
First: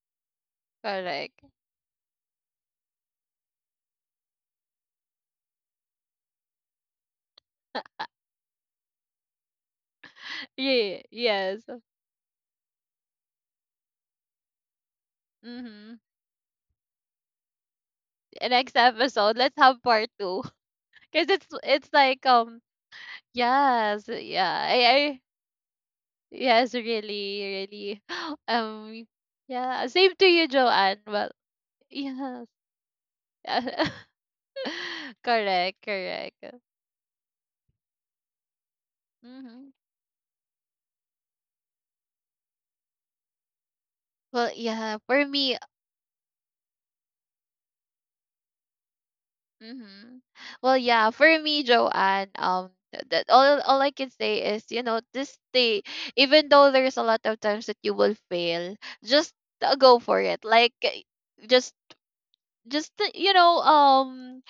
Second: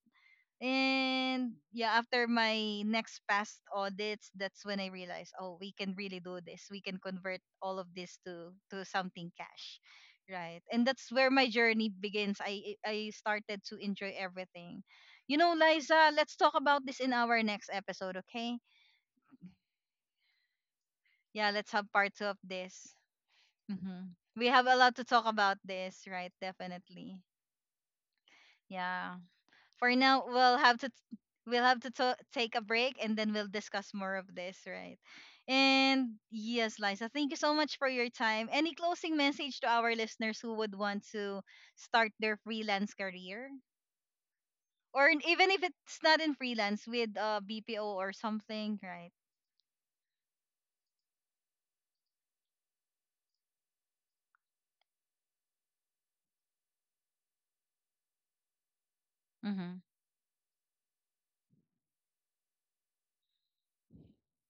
[SPEAKER 2] Correct.
[SPEAKER 1] And yeah, after my next past audits, that's when I realized, oh, we can really do this. We can convert all of this to something cash. Right. And
[SPEAKER 2] Yeah,
[SPEAKER 1] that's where my
[SPEAKER 2] yes.
[SPEAKER 1] journey begins. I started to enjoy everything. You know,
[SPEAKER 2] Mm-hmm.
[SPEAKER 1] Liza, let's talk about this in our next episode, okay?
[SPEAKER 2] Next episode, let's have part two. [LAUGHS] Cause it's
[SPEAKER 1] Yeah, let's
[SPEAKER 2] it's
[SPEAKER 1] have part
[SPEAKER 2] like,
[SPEAKER 1] two of this.
[SPEAKER 2] yes,
[SPEAKER 1] Hmm. We
[SPEAKER 2] yeah.
[SPEAKER 1] have a
[SPEAKER 2] I,
[SPEAKER 1] lot to
[SPEAKER 2] I
[SPEAKER 1] talk about this, right?
[SPEAKER 2] yes,
[SPEAKER 1] Definitely.
[SPEAKER 2] really, really. [GASPS] Um,
[SPEAKER 1] Yeah.
[SPEAKER 2] yeah.
[SPEAKER 1] For
[SPEAKER 2] Same to
[SPEAKER 1] now
[SPEAKER 2] you, Joanne. Well,
[SPEAKER 1] we'll have to
[SPEAKER 2] yes.
[SPEAKER 1] take a break and then we'll discuss
[SPEAKER 2] [LAUGHS]
[SPEAKER 1] more of this, right?
[SPEAKER 2] Correct,
[SPEAKER 1] And
[SPEAKER 2] correct.
[SPEAKER 1] yes, Liza, thank you so much for your time. Any closing message
[SPEAKER 2] Hmm.
[SPEAKER 1] to our listeners who would want to start their freelance career,
[SPEAKER 2] Well, yeah,
[SPEAKER 1] or
[SPEAKER 2] for
[SPEAKER 1] even
[SPEAKER 2] me,
[SPEAKER 1] if it's not in freelance, with BPO or something, right?
[SPEAKER 2] hmm, well, yeah, for me, Joanne, that, all I can say is, you know, just stay. Even though there's a lot of times that you will fail, just,
[SPEAKER 1] Mm-hmm.
[SPEAKER 2] go for it. Like, eh, just just, you know,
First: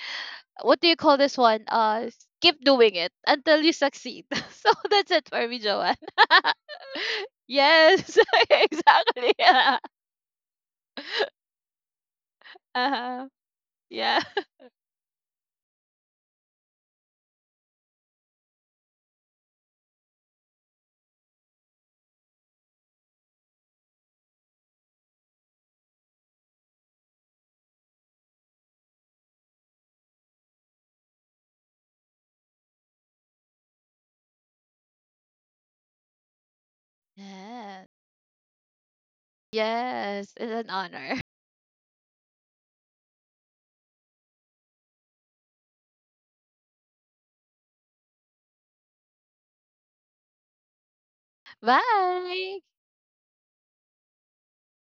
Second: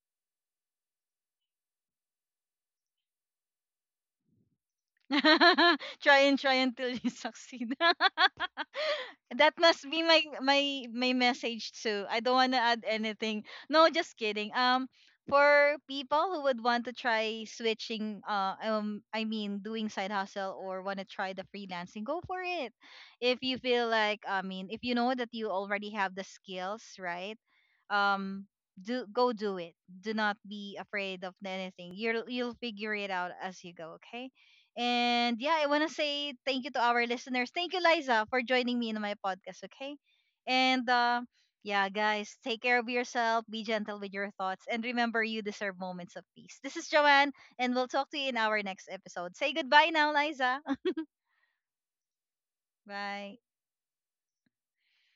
[SPEAKER 2] what do you call this one? Keep doing it until you succeed. [LAUGHS] So that's it for me,
[SPEAKER 1] [LAUGHS]
[SPEAKER 2] Joanne.
[SPEAKER 1] Try and try until you
[SPEAKER 2] [LAUGHS]
[SPEAKER 1] succeed.
[SPEAKER 2] Yes, [LAUGHS]
[SPEAKER 1] [LAUGHS]
[SPEAKER 2] exactly. [LAUGHS]
[SPEAKER 1] That must be my
[SPEAKER 2] [LAUGHS]
[SPEAKER 1] message too. I don't want to add
[SPEAKER 2] Uh-huh.
[SPEAKER 1] anything. No, just
[SPEAKER 2] Yeah.
[SPEAKER 1] kidding.
[SPEAKER 2] [LAUGHS]
[SPEAKER 1] For people who would want to try switching I mean doing side hustle or want to try the freelancing, go for it. If you feel like, I mean, if you know that you already have the skills, right? Um do go do it. Do not be afraid of anything. You'll figure it out as you go, okay? And yeah, I want to say thank you to our listeners. Thank you,
[SPEAKER 2] Yes.
[SPEAKER 1] Liza, for joining me in my podcast, okay?
[SPEAKER 2] Yes. It's an
[SPEAKER 1] And
[SPEAKER 2] honor.
[SPEAKER 1] yeah, guys, take care of yourself, be gentle with your thoughts, and remember you deserve moments of peace. This is Joanne, and we'll talk to you in our next episode. Say goodbye now, Liza. [LAUGHS]
[SPEAKER 2] [LAUGHS] Bye.
[SPEAKER 1] Bye.